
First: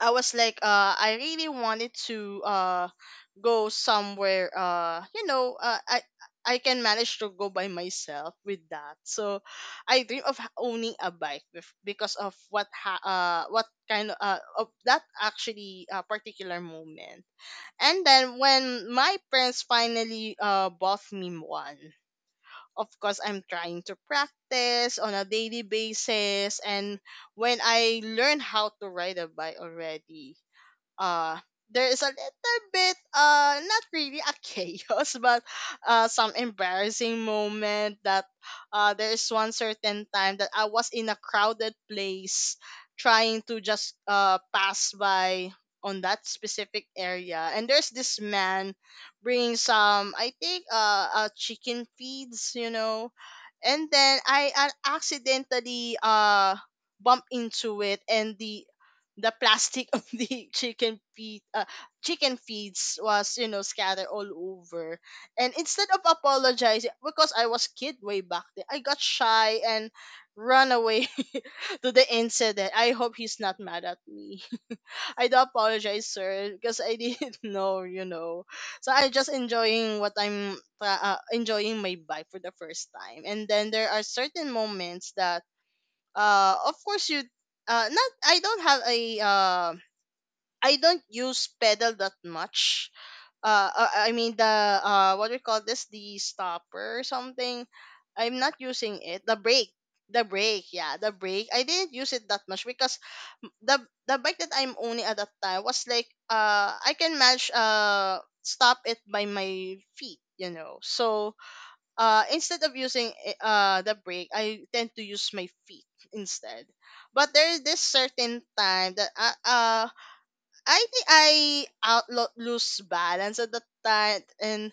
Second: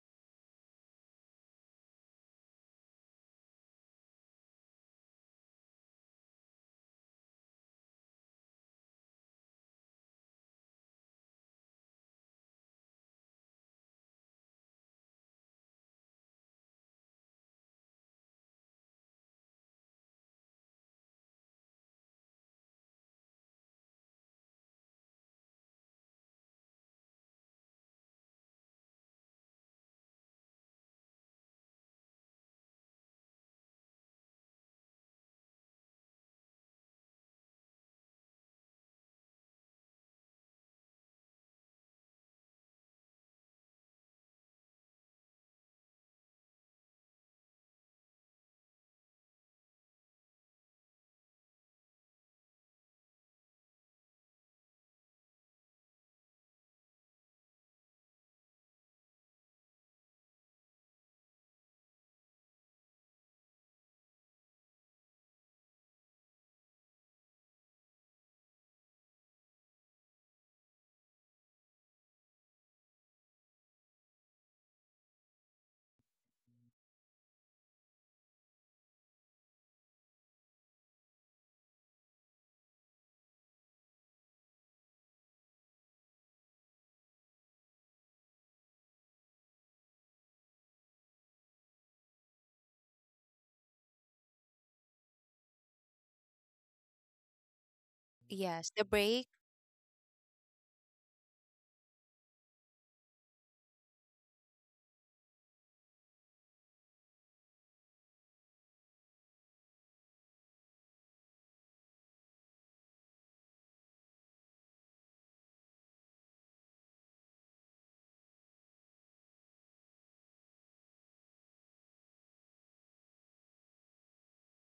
Speaker 2: I was like, I really wanted to, go somewhere. I can manage to go by myself with that. So, I dream of owning a bike, because of what ha- what kind of that actually, particular moment. And then when my parents finally bought me one. Of course, I'm trying to practice on a daily basis, and when I learn how to ride a bike already, uh there is a little bit, not really a chaos, but some embarrassing moment that, there is one certain time that I was in a crowded place, trying to just pass by on that specific area, and there's this man bringing some, I think, chicken feeds, you know. And then I, accidentally, bump into it, and the plastic of the chicken feeds was, you know, scattered all over. And instead of apologizing, because I was kid way back then, I got shy and run away to the incident. I hope he's not mad at me. I do apologize, sir, because I didn't know. So I just enjoying what I'm enjoying my bike for the first time, and then there are certain moments that, of course you, not I don't have a, I don't use pedal that much. I mean the, what do you call this, the stopper or something. I'm not
Speaker 1: Yes, the
Speaker 2: using it.
Speaker 1: break.
Speaker 2: The brake, yeah, the brake. I didn't use it that much because m- the the bike that I'm owning at that time was like, I can manage, stop it by my feet, you know. So, instead of using, the brake, I tend to use my feet instead. But there is this certain time that, I think I lose balance at the time, and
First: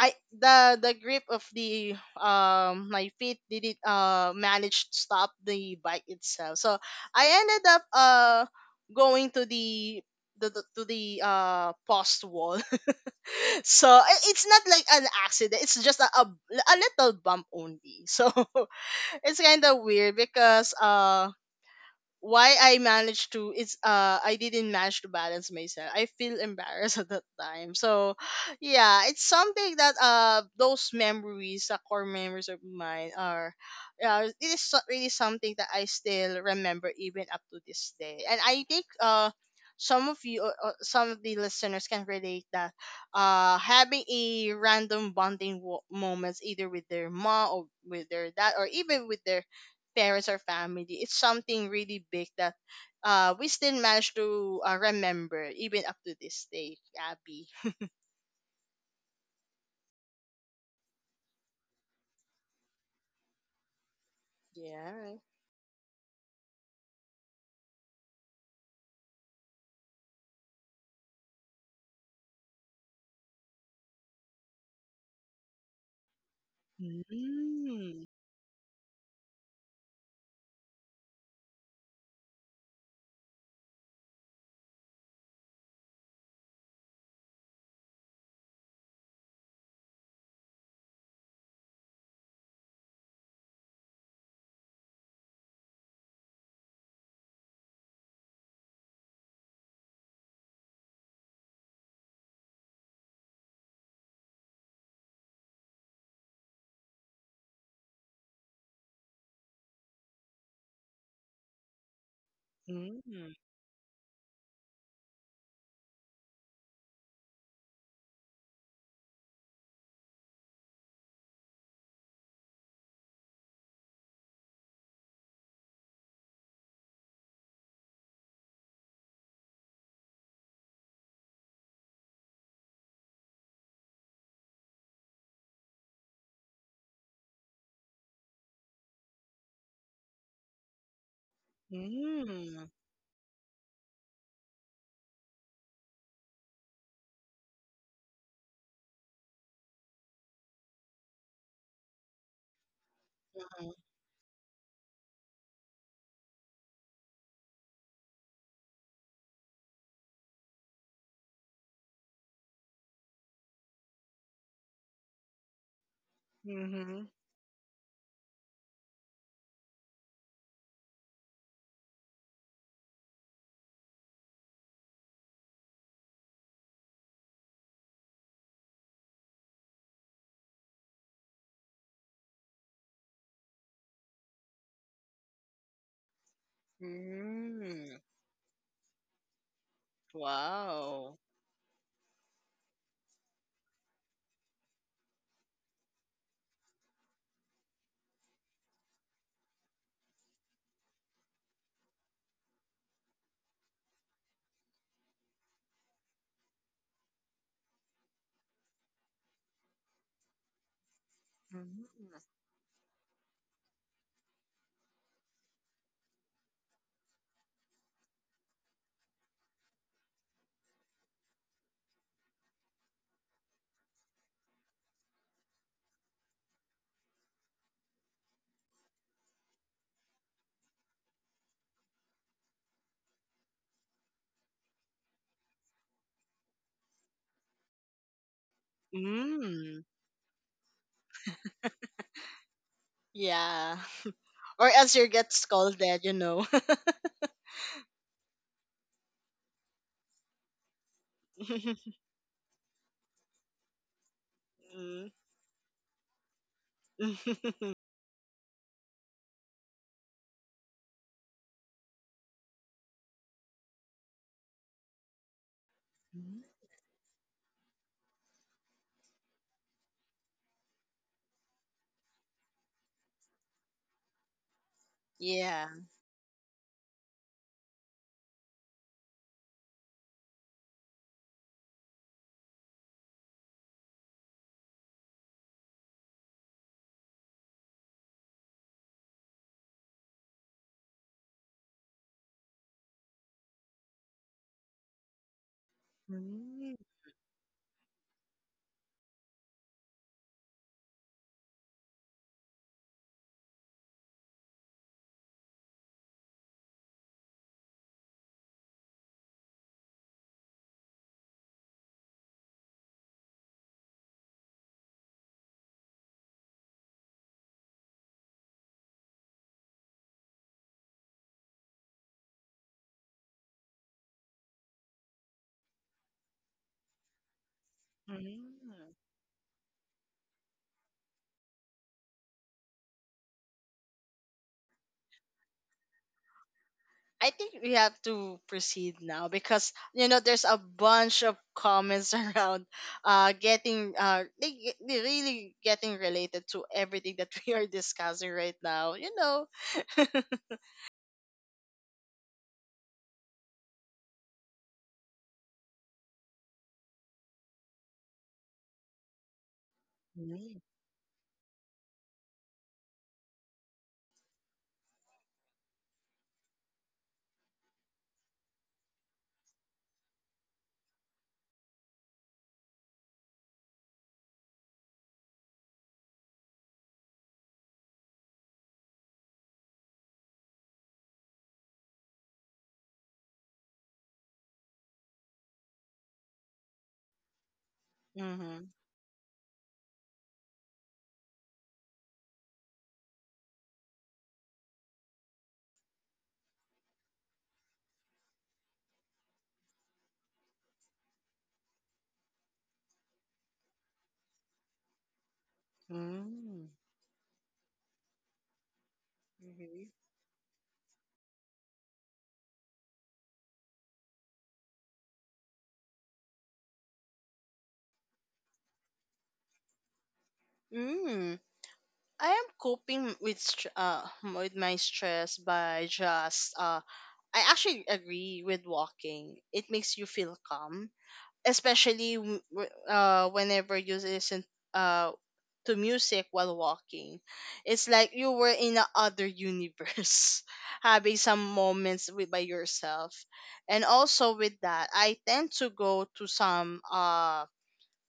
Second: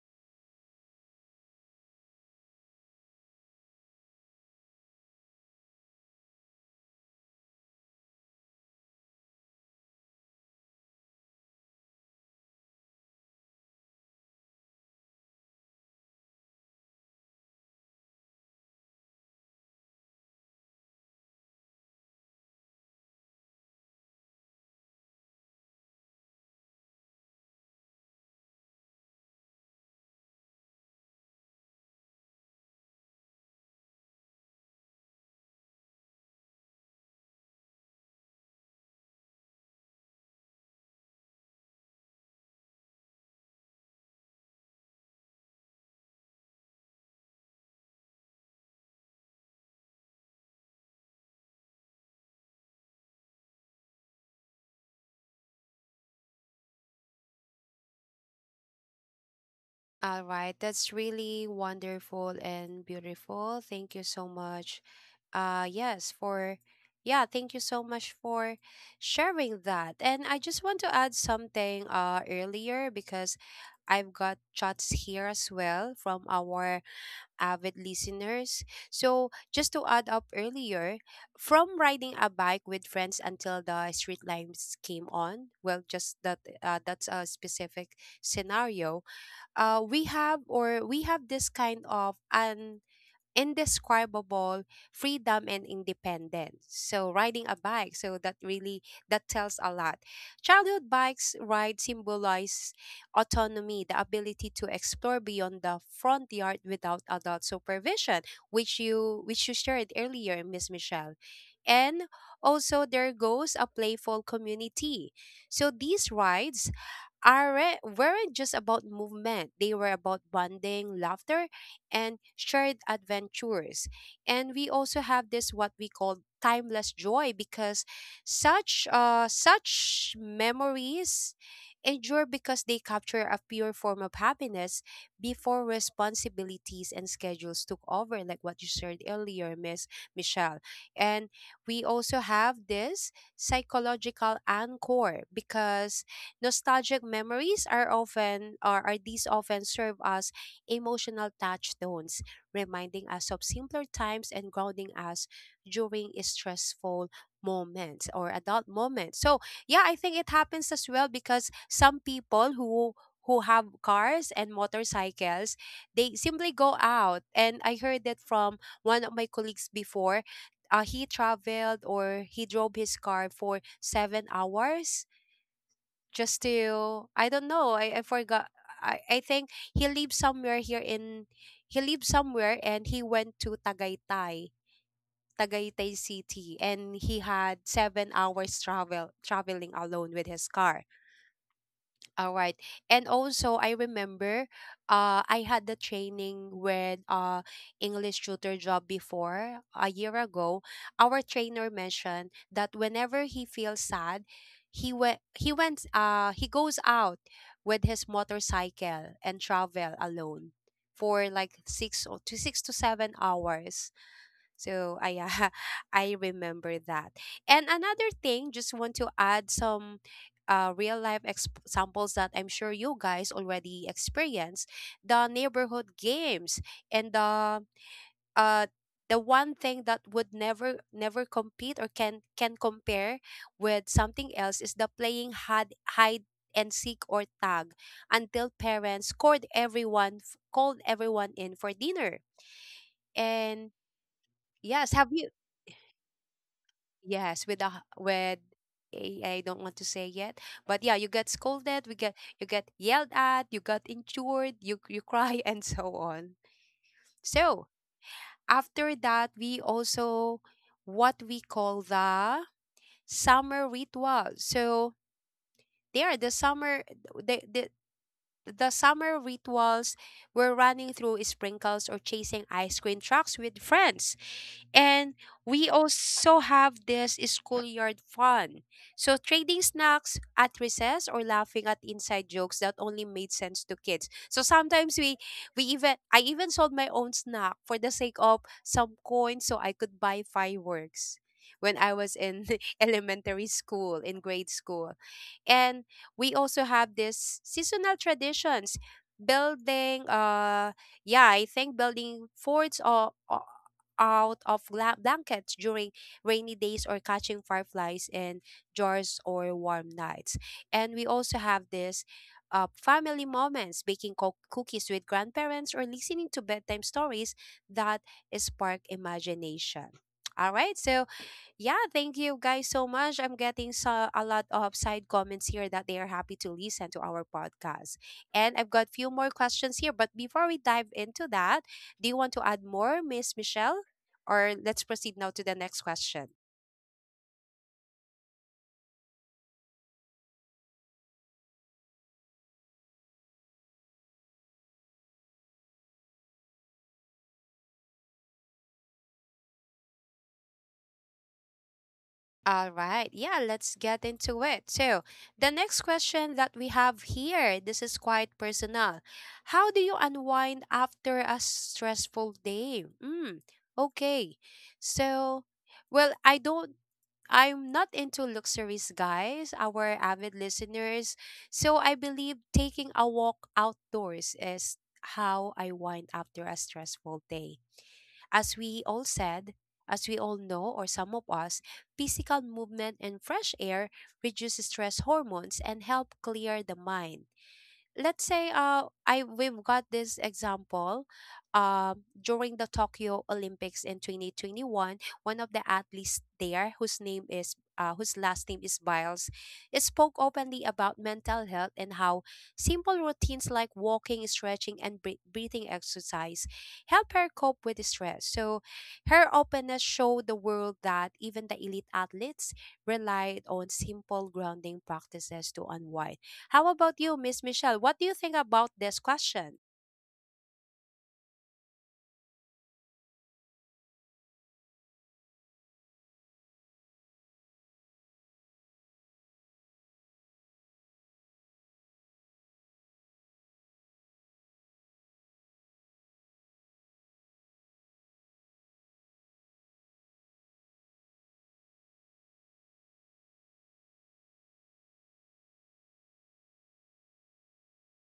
Speaker 2: I the grip of the my feet didn't manage to stop the bike itself. So I ended up, going to the post wall. So it's not like an accident. It's just a little bump only. So, it's kind of weird because, why I managed to it's I didn't manage to balance myself. I feel embarrassed at that time. So, yeah, it's something that, those memories, the core memories of mine are, it is really something that I still remember even up to this day. And I think, some of the listeners can relate that, having a random moments either with their mom or with their dad or even with their parents or family. It's something really big that, we still manage to, remember even up to this day, Abby.
Speaker 1: All right. That's really wonderful and beautiful. Thank you so much.
Speaker 2: Yeah.
Speaker 1: Yes, for yeah, thank you so much for sharing that. And I just want to add something earlier because I've got chats here as well from our avid
Speaker 2: Mm.
Speaker 1: listeners. So, just to add up earlier, from riding a bike with friends until the street lights came on, well, just that, that's a specific scenario. We have this kind of an indescribable freedom and independence. So riding a bike, so that tells a lot. Childhood bikes ride symbolize autonomy, the ability to explore beyond the front yard without adult supervision, which you shared earlier, Miss Michelle. And also there
Speaker 2: Mm.
Speaker 1: goes a playful community. So these rides are weren't just about movement. They were about bonding, laughter, and shared adventures. And we also have this what we call timeless joy because such memories endure because they capture a pure form of happiness before responsibilities and schedules took over, like what you shared earlier, Miss Michelle. And we also have
Speaker 2: Mm.
Speaker 1: this psychological anchor because nostalgic memories are often or are these often serve as emotional touchstones, reminding us of simpler times and grounding us during stressful moments or adult moments. So yeah, I think it happens as well because some people who have cars and motorcycles, they simply go
Speaker 2: Mhm.
Speaker 1: out. And I heard that from one of my colleagues before. He traveled or he drove his car for 7 hours just to, I don't know. I forgot. I think he lives somewhere here in he lived somewhere and he went to Tagaytay City, and he had
Speaker 2: Mm.
Speaker 1: 7 hours traveling alone with his car,
Speaker 2: Wow.
Speaker 1: all right. And also I remember, I had the training with English tutor job, before a year ago. Our trainer mentioned that whenever he feels sad, he goes out with his motorcycle and travel alone for like
Speaker 2: Mhm.
Speaker 1: 6 to 7 hours, so I, I remember that. And another thing, just want to add some real life examples that I'm sure you guys already experienced. The neighborhood games, and uh the one thing that would never never compete, or can compare with something else is the playing hide and seek or tag until parents called
Speaker 2: Mm.
Speaker 1: everyone, called everyone in for dinner. And
Speaker 2: Yeah. Or
Speaker 1: yes,
Speaker 2: else you
Speaker 1: have you
Speaker 2: get scolded, you know.
Speaker 1: yes, with a I don't want to say yet, but yeah, you get scolded, we get you get yelled at, you got injured, you
Speaker 2: Mm.
Speaker 1: cry and so on. So after that, we also, what we call, the summer ritual. So they are the, the the summer rituals were running through sprinkles or chasing ice cream trucks with friends. And
Speaker 2: Yeah.
Speaker 1: we also have this schoolyard fun. So trading snacks at recess or laughing at inside jokes that only made sense to kids. So sometimes we even I even sold my own snack for the sake of some coins so I could buy fireworks when I was in elementary school, in grade school. And we also
Speaker 2: Mm.
Speaker 1: have this seasonal traditions, building yeah I think building forts, or, out of blankets during rainy days, or catching fireflies in jars or warm nights. And we also have this, family moments, baking cookies with grandparents or listening to bedtime stories that spark imagination. All right, so yeah, thank you guys so much. I'm getting so, a lot of side comments here that they are happy to listen to our podcast. And I've
Speaker 2: Mm.
Speaker 1: got few more questions here, but before we dive into that, do you want to add more, Miss Michelle? Or let's proceed now to the next question.
Speaker 2: I think we have to proceed now because, you know, there's a bunch of comments around, they really getting related to everything that we are discussing right now, you know.
Speaker 1: All right. Yeah, let's get into it. So, the next question that we have here, this is quite personal. How do you
Speaker 2: Mm.
Speaker 1: unwind after a stressful day? Mm, okay. So, well, I'm not into luxuries, guys, our avid listeners. So I believe taking a walk outdoors is how I wind after a stressful day. As we all said, as we all know, or some of us, physical movement and fresh air reduce stress hormones and help clear the mind. Let's say
Speaker 2: Mm-hmm.
Speaker 1: I we've got this example during the Tokyo Olympics in 2021. One of the athletes there whose name is whose last name is Biles, it spoke openly about mental health and how simple routines like walking, stretching, and breathing exercise
Speaker 2: Mm.
Speaker 1: help her cope with the stress. So her openness
Speaker 2: Mhm.
Speaker 1: showed the world that even the elite athletes relied on simple grounding practices to unwind. How about you, Miss Michelle? What do you think about this question?
Speaker 2: Mm. I am coping with my stress, by just I actually agree with walking. It makes you feel calm, especially whenever you listen, uh to music while walking. It's like you were in a other universe, having some moments with by yourself. And also with that, I tend to go to some,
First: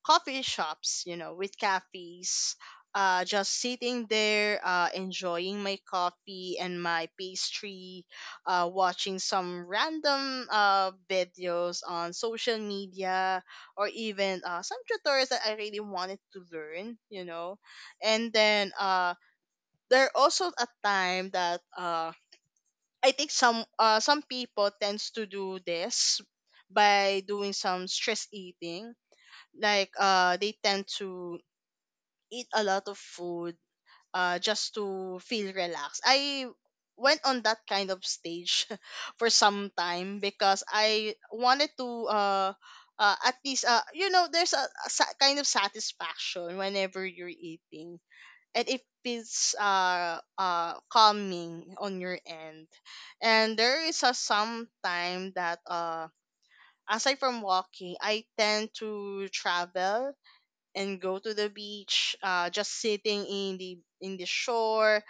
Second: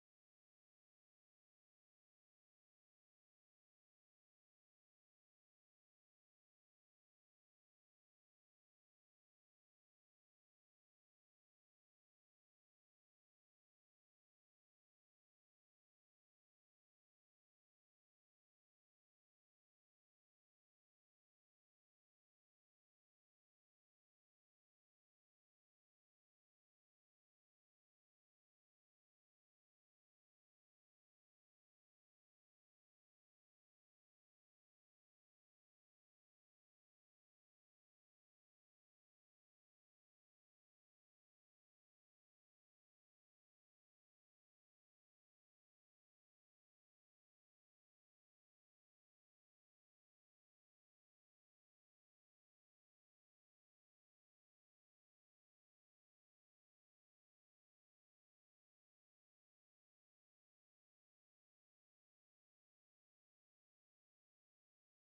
Speaker 2: coffee shops, you know, with cafes, just sitting there, enjoying my coffee and my pastry, watching some random, videos on social media, or even, some tutorials that I really wanted to learn, you know. And then, there are also a time that, I think some people tends to do this by doing some stress eating. Like, they tend to eat a lot of food, just to feel relaxed. I went on that kind of stage for some time, because I wanted to, at least, you know there's a kind of satisfaction whenever you're eating, and it feels, calming on your end. And there is a some time that, aside from walking, I tend to travel and go to the beach, just sitting in the shore,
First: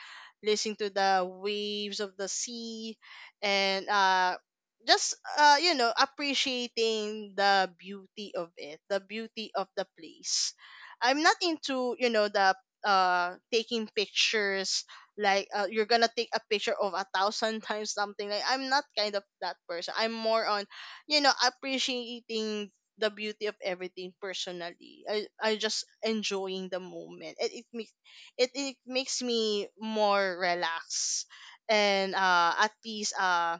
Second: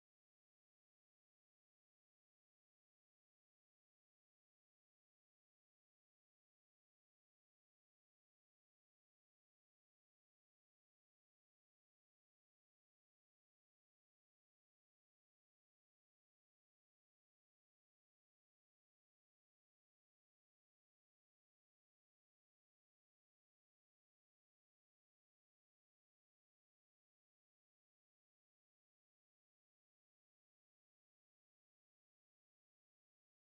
Speaker 2: listening to the waves of the sea, and, just you know, appreciating the beauty of it, the beauty of the place. I'm not into, you know, the, taking pictures. Like, you're gonna take a picture of a thousand times, something like, I'm not kind of that person. I'm more on, you know, appreciating the beauty of everything personally. I just enjoying the moment. It makes, it makes me more relaxed, and, at least,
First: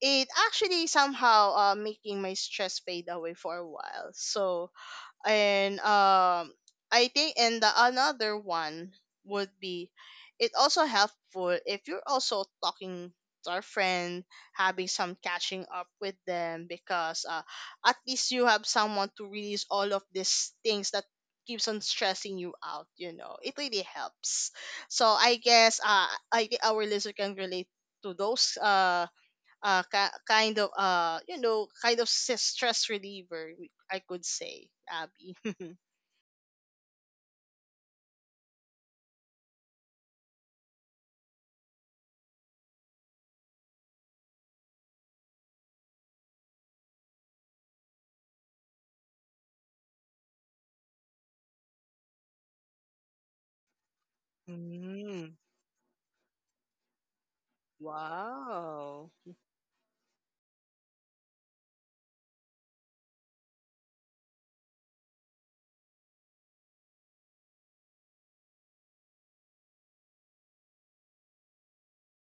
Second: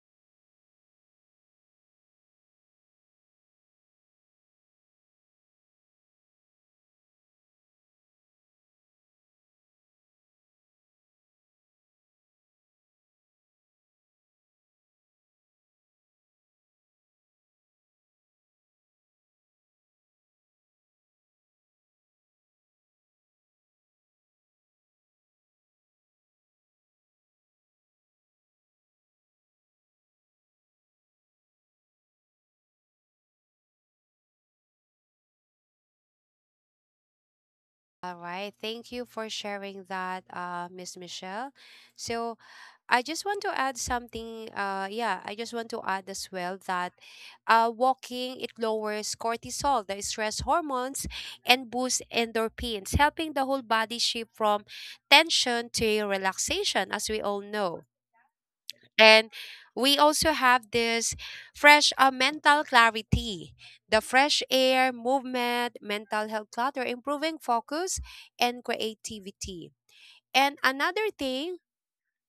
Speaker 2: it actually somehow, making my stress fade away for a while. So, and I think, and the another one would be, it also helpful if you're also talking to our friend, having some catching up with them, because, at least you have someone to release all of these things that keeps on stressing you out, you know. It really helps. So I guess, I think our listener can relate to those, kind of, you know, kind of stress reliever, I could say, Abby.
Speaker 1: All right. Thank you for sharing that, Miss Michelle. So I just want to add something. Yeah, I just want to add as well that walking, it lowers cortisol, the stress hormones, and boosts endorphins, helping the whole body shift from
Speaker 2: Mm,
Speaker 1: tension to relaxation, as we all know.
Speaker 2: wow.
Speaker 1: And we also have this fresh mental clarity, the fresh air, movement, mental health clutter, improving focus and creativity. And another thing,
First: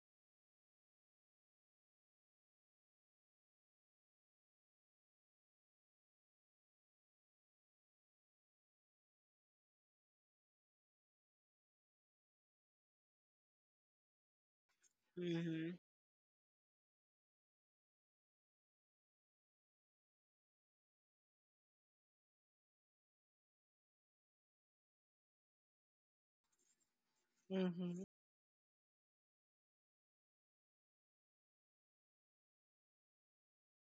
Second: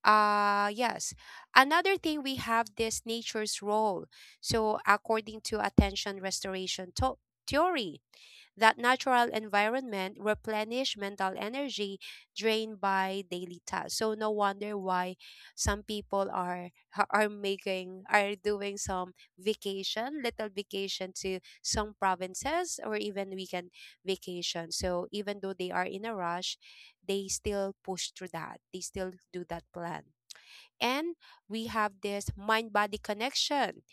Speaker 1: yes, another thing, we have this nature's role. So according to attention restoration theory, that natural environment replenish mental energy drained by daily tasks. So no wonder why
Speaker 2: Hmm.
Speaker 1: some people are ha- are making are doing some vacation, little vacation to some provinces or even weekend vacation. So even though they are in a rush, they still
Speaker 2: Mm-hmm.
Speaker 1: push through that. They still do that plan. And we have this mind body connection.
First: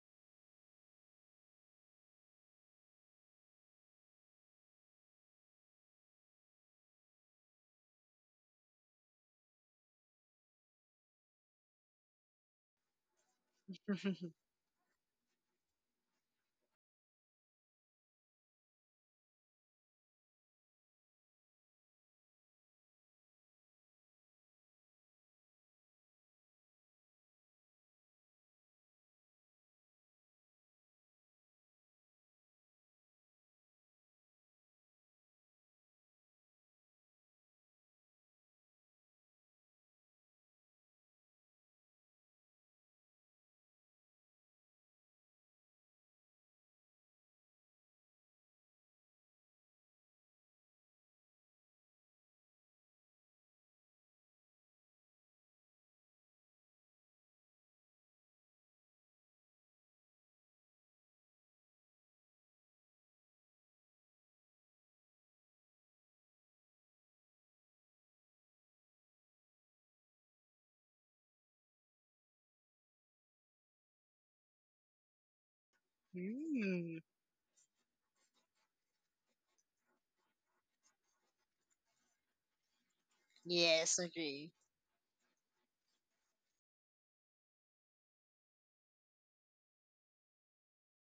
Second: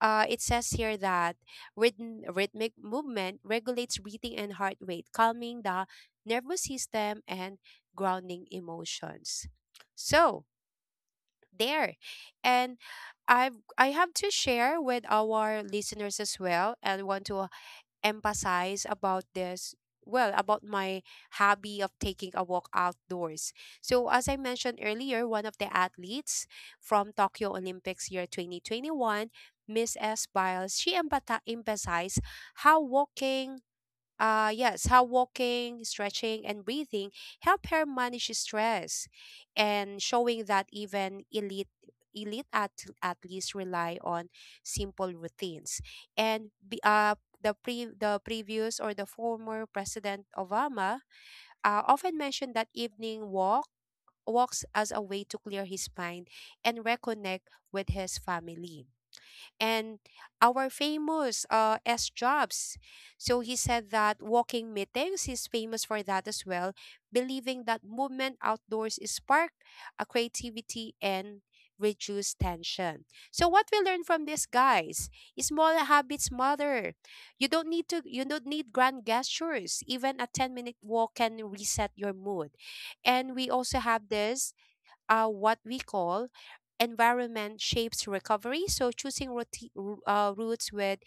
Speaker 1: It says here that rhythmic movement regulates breathing and heart rate, calming the nervous system and grounding emotions. So, there. And I have to share with our listeners as well and want to emphasize about this, well, about my hobby of taking a walk outdoors. So as I mentioned earlier, one of the athletes from Tokyo Olympics year 2021, Miss S. Biles, she emphasized how walking, yes, how walking, stretching, and breathing help her manage stress, and showing that even elite elite at athletes rely on simple routines. And be, the pre the previous, or the former President Obama, often mentioned that evening walks as a way to clear his mind and reconnect with his family. And our famous S. Jobs, so he said that walking meetings, he's famous for that as well, believing that movement outdoors is spark a creativity and reduce tension. So what we learn from this, guys, is small habits matter.
Speaker 2: Mm,
Speaker 1: You don't need grand gestures. Even a 10-minute walk can reset your mood. And we also
Speaker 2: yes,
Speaker 1: have
Speaker 2: agree.
Speaker 1: this what we call environment shapes recovery. So choosing routes with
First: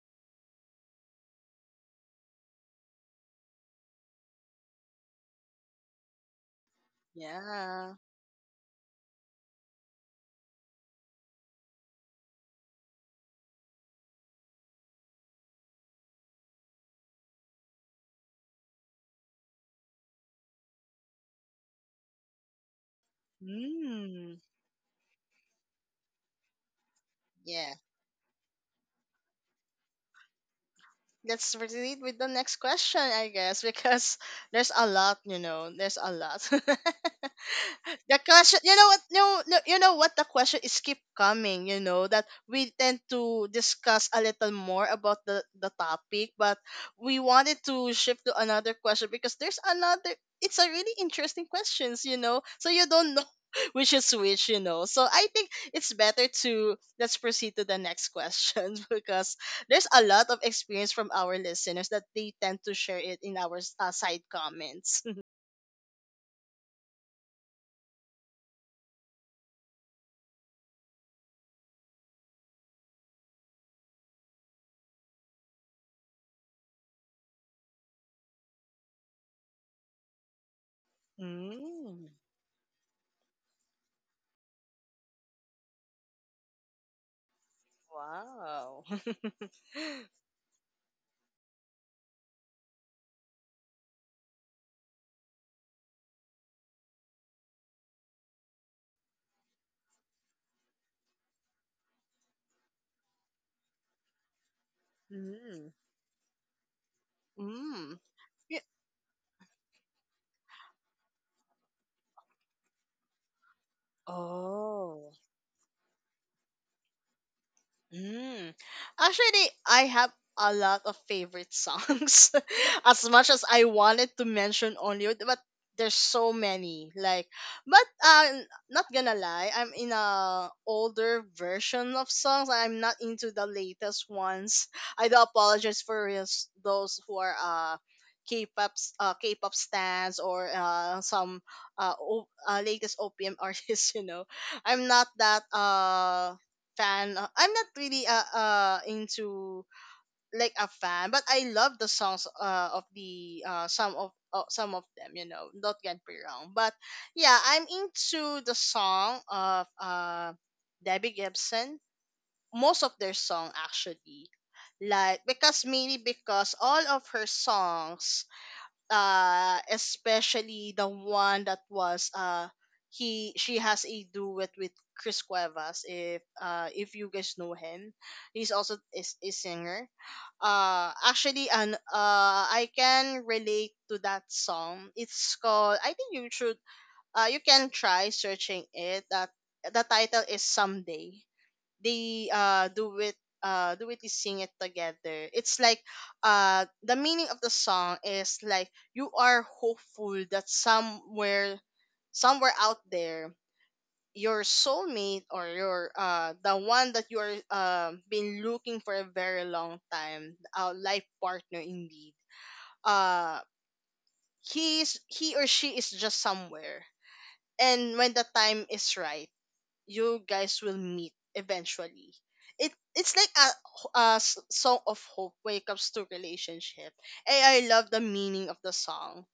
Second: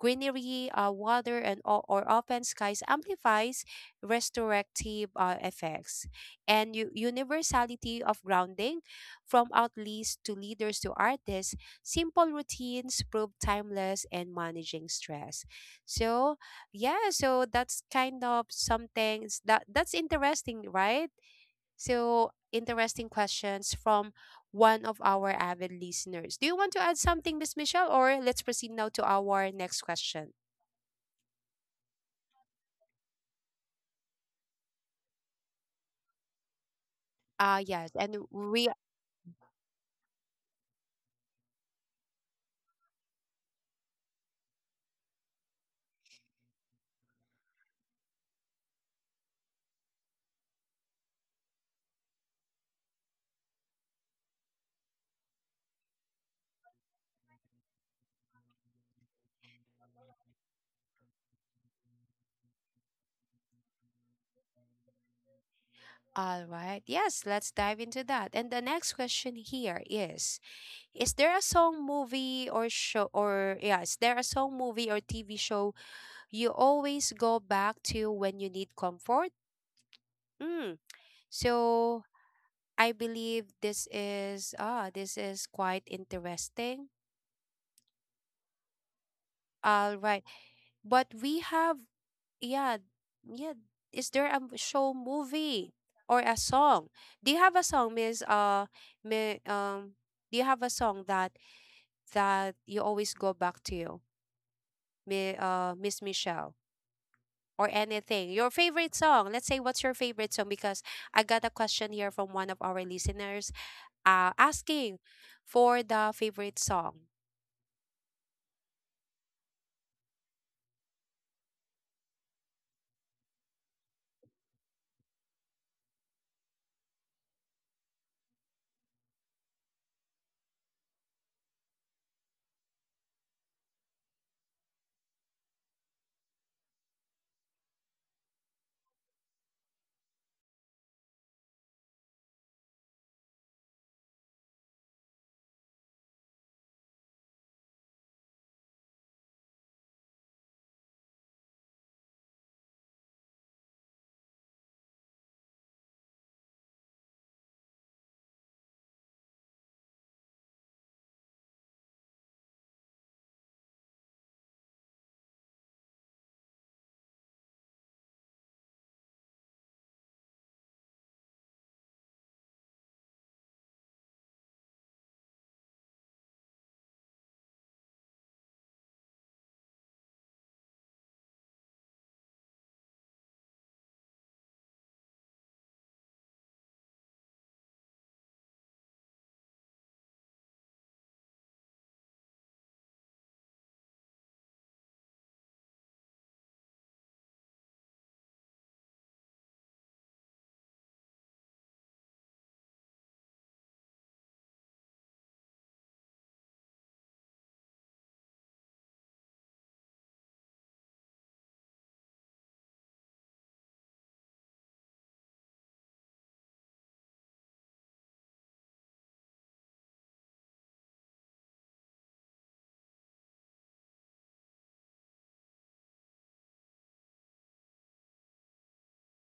Speaker 1: greenery, water, and or open skies amplifies restorative effects. And
Speaker 2: Yeah.
Speaker 1: universality of grounding, from outlets to leaders to artists, simple routines prove timeless and managing stress. So yeah, so that's kind of something that that's interesting, right? So, interesting questions from
Speaker 2: Mm.
Speaker 1: one of our avid listeners. Do you want to add something, Miss
Speaker 2: Yeah,
Speaker 1: Michelle, or let's proceed now to our next question?
Speaker 2: let's proceed with the next question, I guess, because there's a lot, you know, there's a lot.
Speaker 1: Yes, and
Speaker 2: The question,
Speaker 1: we
Speaker 2: you know what, no, no, you know what, the question is keep coming, you know, that we tend to discuss a little more about the topic, but we wanted to shift to another question, because there's another, it's a really interesting questions, you know, so you don't know which is which, you know. So I think it's better to, let's proceed to the next question because there's a lot of experience from our listeners that they tend to share it in our, side comments.
Speaker 1: all right. Yes, let's dive into that. And the next question here is there a song, movie, or show, is there a song, movie, or TV show you always go back to when you need comfort? Mm. So
Speaker 2: Mm,
Speaker 1: I believe this is this is quite interesting.
Speaker 2: wow.
Speaker 1: All right. But we have yeah, yeah, is there a show, movie, or a song? Do you have a song, Miss Mi- um do you have a song that you always go back to you?
Speaker 2: Mm.
Speaker 1: Miss Michelle, or
Speaker 2: Mm.
Speaker 1: anything. Your
Speaker 2: Yeah.
Speaker 1: favorite song. Let's say what's your favorite song, because I got a question here from one of our listeners asking
Speaker 2: Oh.
Speaker 1: for the favorite song.
Speaker 2: Mm. Actually, I have a lot of favorite songs. As much as I wanted to mention only, but there's so many. Like, not gonna lie, I'm in a older version of songs. I'm not into the latest ones. I do apologize for those who are, K-pop K-pop stans, or latest OPM artists. You know, I'm not that, fan. I'm not really, into like a fan, but I love the songs, of the, some of them. You know, don't get me wrong, but yeah, I'm into the song of, Debbie Gibson. Most of their song actually, like, because mainly because all of her songs, especially the one that was, he she has a duet with Chris Cuevas. If if you guys know him, he's also is a singer, actually. And, I can relate to that song. It's called, I think you should, you can try searching it, that the title is "Someday". They do it, do it is sing it together. It's like, the meaning of the song is like you are hopeful that somewhere, somewhere out there, your soulmate or your, the one that you're, been looking for a very long time, a life partner indeed, uh he's, he or she is just somewhere, and when the time is right, you guys will meet eventually. It's like a song of hope when it comes to relationship. And I love the meaning of the song,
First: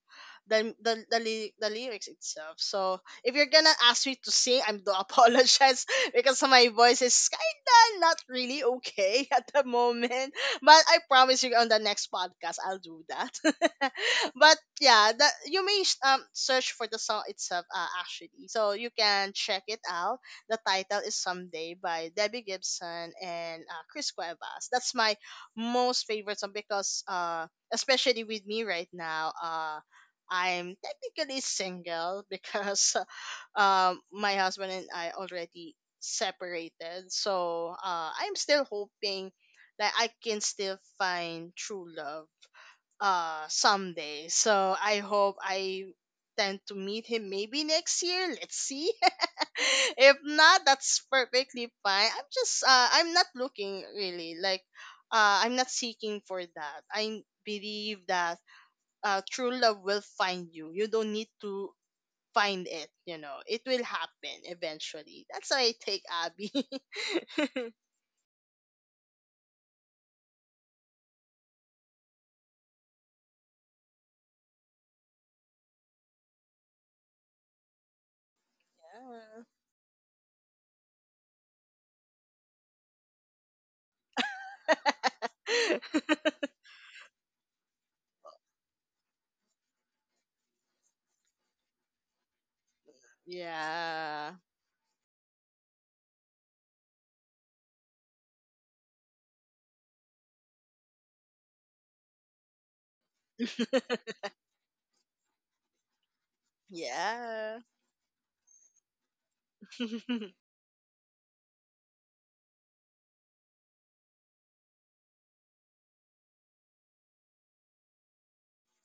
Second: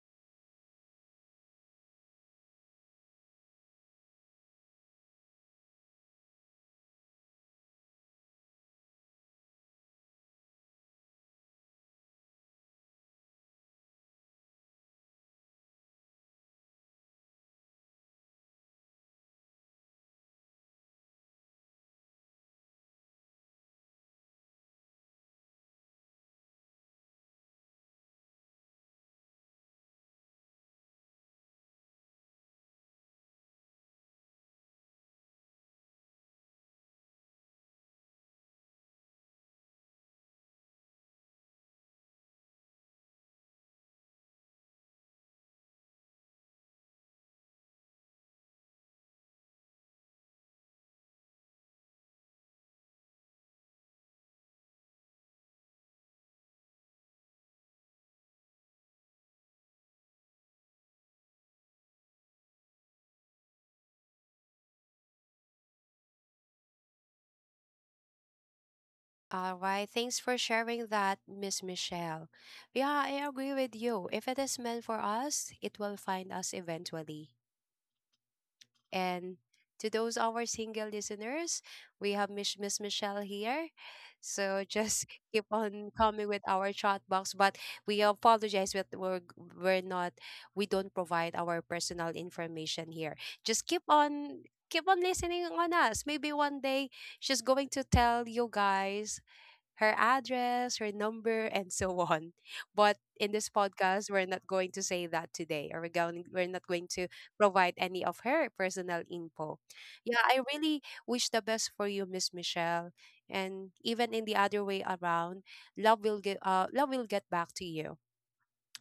Speaker 2: the lyrics itself. So if you're gonna ask me to sing, I'm do apologize because my voice is kinda not really okay at the moment. But I promise you, on the next podcast, I'll do that. But yeah, that you may search for the song itself, actually, so you can check it out. The title is "Someday" by Debbie Gibson and, Chris Cuevas. That's my most favorite song, because, especially with me right now, I'm technically single, because my husband and I already separated. So, I'm still hoping that I can still find true love, someday. So I hope I tend to meet him maybe next year. Let's see. If not, that's perfectly fine. I'm not looking, really, like, I'm not seeking for that. I believe that, true love will find you. You don't need to find it. You know, it will happen eventually. That's my take, Abby.
Speaker 1: All right, thanks for sharing that, Miss Michelle. Yeah, I agree with you. If it is meant for us, it will find us eventually. And to those our single listeners, we have Miss Michelle here. So just keep on coming with our chat box. But we apologize that we're not, we don't provide our personal information here. Just keep
Speaker 2: Yeah.
Speaker 1: on keep on listening on us. Maybe one day she's going to tell you guys her address, her number, and so on. But in this
Speaker 2: Yeah.
Speaker 1: podcast, we're not going to say that today, or we're going we're not going to provide any of her personal info. Yeah, I really wish the best for you, Miss Michelle. And even in the other way around, love will get back to you.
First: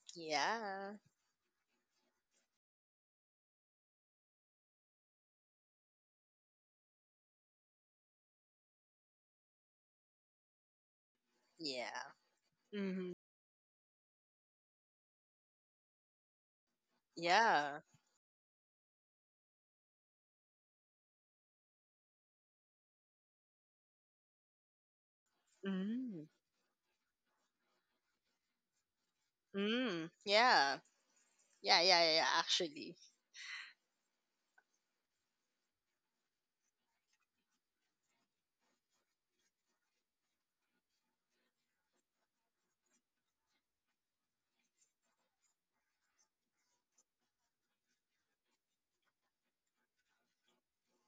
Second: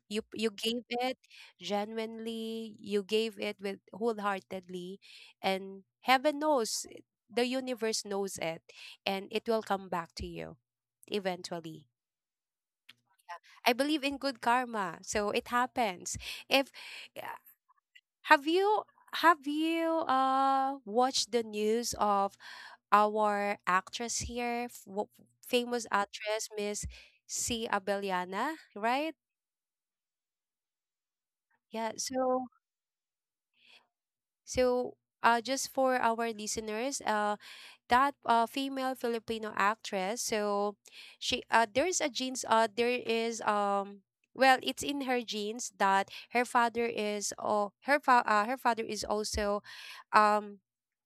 Speaker 1: You gave
Speaker 2: Yeah.
Speaker 1: it genuinely, you gave it with wholeheartedly, and heaven knows, the universe knows it, and it will come back to you eventually.
Speaker 2: Yeah. Mm-hmm.
Speaker 1: I believe in good karma, so it happens. If Yeah,
Speaker 2: Yeah.
Speaker 1: have you, have you watched the news of our actress here, famous
Speaker 2: Mm-hmm.
Speaker 1: actress Miss C. Abeliana, right?
Speaker 2: Mm. Yeah. Yeah,
Speaker 1: Yeah
Speaker 2: yeah, yeah, yeah,
Speaker 1: so.
Speaker 2: actually.
Speaker 1: So, just for our listeners, that female Filipino actress. So, she there's a genes. There is. Well, it's in her genes that her father is. Her father is also, um,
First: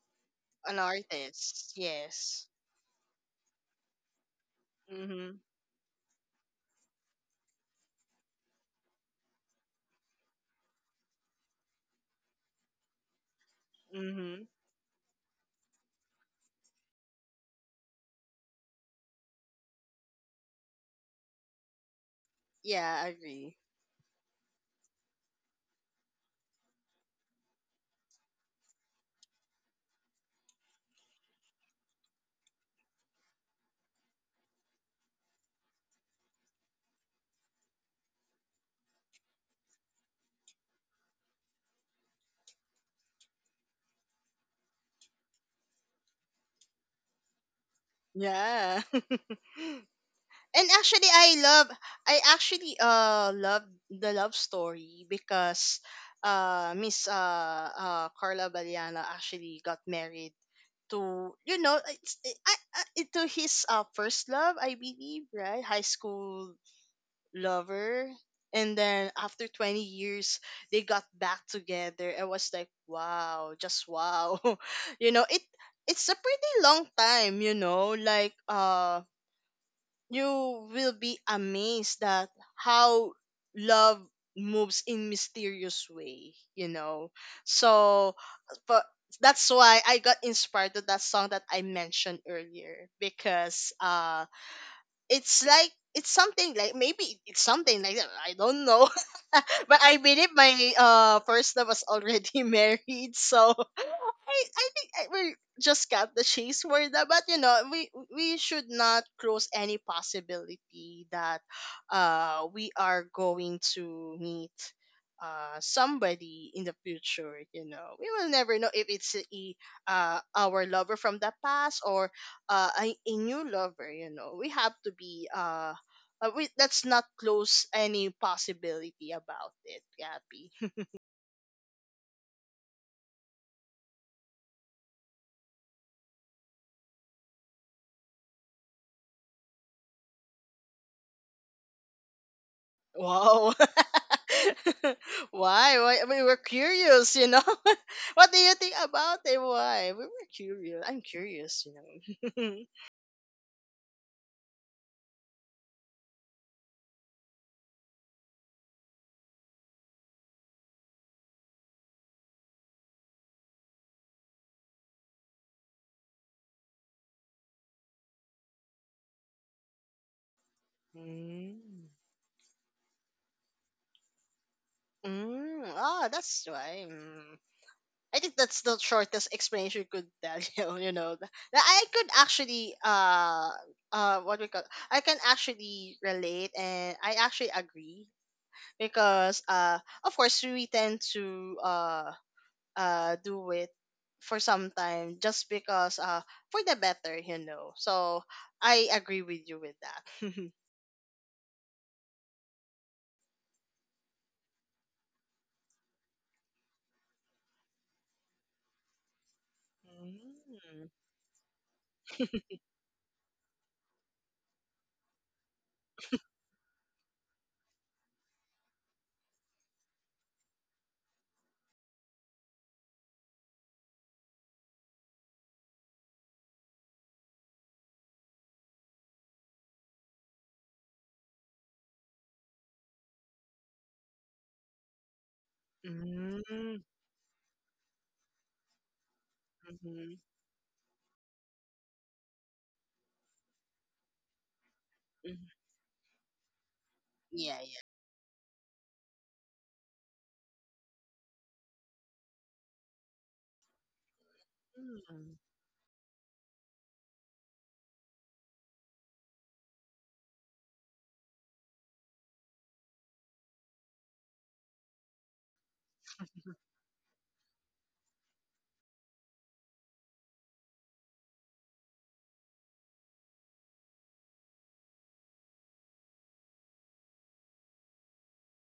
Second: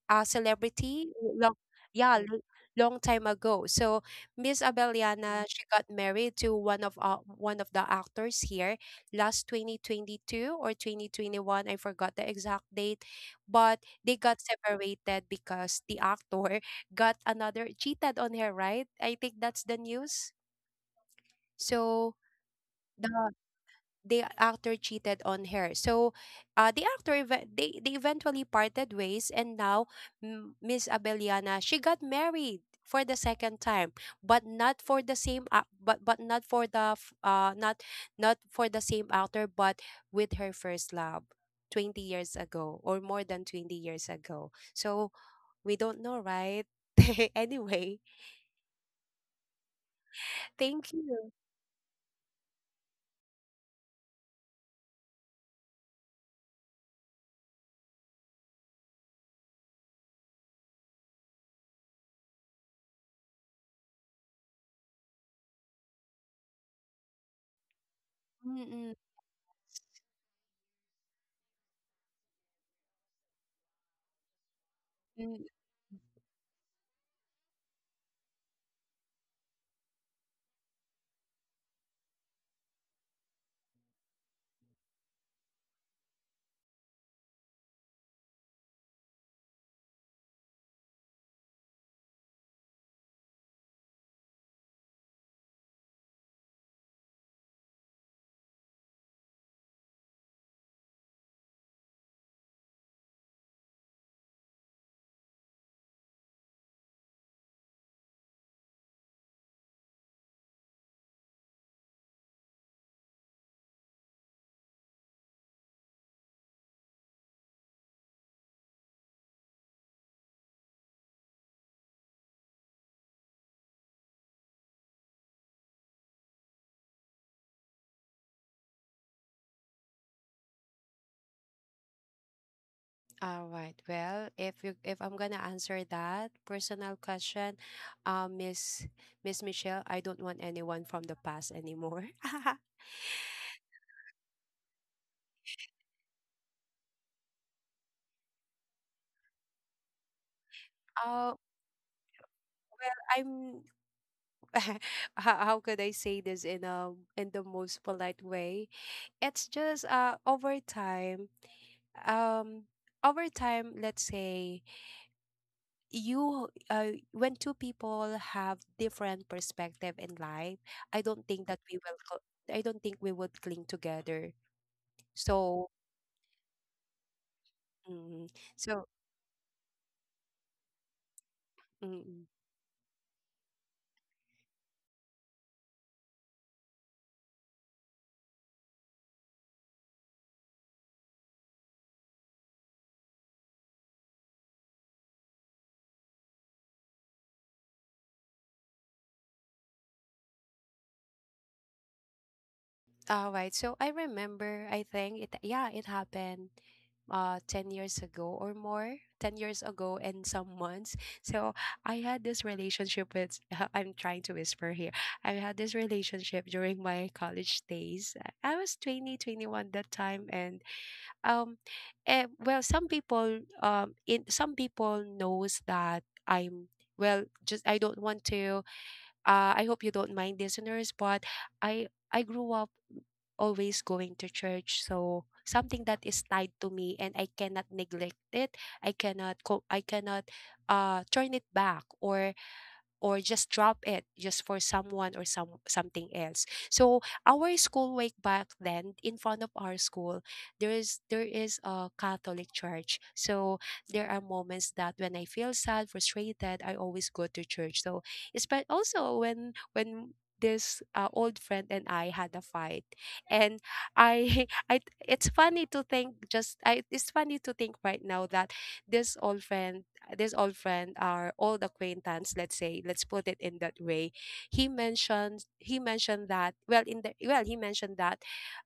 Speaker 2: An
Speaker 1: celebrity long
Speaker 2: artist.
Speaker 1: yeah l-
Speaker 2: Yes.
Speaker 1: long time ago. So Miss
Speaker 2: Mm-hmm.
Speaker 1: Abeliana, she got married to one of the actors here last 2022 or 2021, I forgot the exact date, but they got
Speaker 2: Mm-hmm.
Speaker 1: separated because the actor got another cheated on her, right? I think that's the news. So
Speaker 2: Yeah, I
Speaker 1: the
Speaker 2: agree.
Speaker 1: the actor cheated on her. So, they eventually parted ways, and now mm, Miss Abeliana, she got married for the second time, but not for the same ac- but not for the not for the same actor, but with her first love. 20 years ago, or more than 20 years ago, so we don't know, right? Anyway,
Speaker 2: Yeah. And
Speaker 1: thank
Speaker 2: actually,
Speaker 1: you.
Speaker 2: I actually love the love story, because Miss Carla Baliana actually got married to you know it's, I, to his first love, I believe, right? High school lover.
Speaker 1: Mm,
Speaker 2: And
Speaker 1: mm,
Speaker 2: then after 20 years, they got back together. I was like, wow, just wow. You know, it
Speaker 1: mm.
Speaker 2: it's a pretty long time, you know, like, you will be amazed that how love moves in mysterious way, you know. So, but that's why I got inspired to that song that I mentioned earlier, because it's like, it's something like, maybe it's something like that. I don't know, but I believe my, first love was already married, so I think I will just cut the chase for that. But you know, we should not close any possibility that, we are going to meet, somebody in the future. You know, we will never know if it's our lover from the past, or, a new lover. You know, we have to be we, let's not close any possibility about it, Gabby.
Speaker 1: All right. Well, if I'm gonna answer that personal question, um, Miss Michelle, I don't want anyone from the past anymore.
Speaker 2: Wow. Why? Why we were curious, you know? What do you think about it? Why we were curious? I'm
Speaker 1: Oh,
Speaker 2: curious, you know.
Speaker 1: well, I'm how could I say this in a in the most polite way? It's just um over time, let's say you when two people have different perspective in life,
Speaker 2: Mm.
Speaker 1: I don't think we would cling together. So,
Speaker 2: Mm. Ah, that's why. Mm. I
Speaker 1: mm,
Speaker 2: think that's the
Speaker 1: so
Speaker 2: shortest explanation I could tell you. You know that I could
Speaker 1: mm,
Speaker 2: actually, what we call, I can actually relate, and I actually agree, because, of course we tend to, do it for some time, just because, for the better, you know. So I agree with you with that.
Speaker 1: all right. So I remember, I think it, yeah, it happened 10 years ago or more, 10 years ago and some months. So I had this relationship with, I'm trying to whisper here. I had this relationship during my college days. I was 20, 21 that time, and um well, some people in some people knows that I'm, well, just I don't want to I hope you don't mind, listeners, but I grew up always going to church, so something that is tied to
Speaker 2: Mm-hmm.
Speaker 1: me, and I cannot neglect it. I
Speaker 2: Mm-hmm.
Speaker 1: cannot turn it back or just drop it just for someone or some something else. So our
Speaker 2: Yeah. Yeah.
Speaker 1: school way back then, in front of our school, there is a Catholic church. So there are moments that when I
Speaker 2: Mm.
Speaker 1: feel sad, frustrated, I always go to church. So it's, but also when this old friend and I had a fight, and I I it's funny to think, just I it's funny to think right now that this old friend this old friend, our old acquaintance, let's say, let's put it in that way. He mentioned that, well, in the well he mentioned that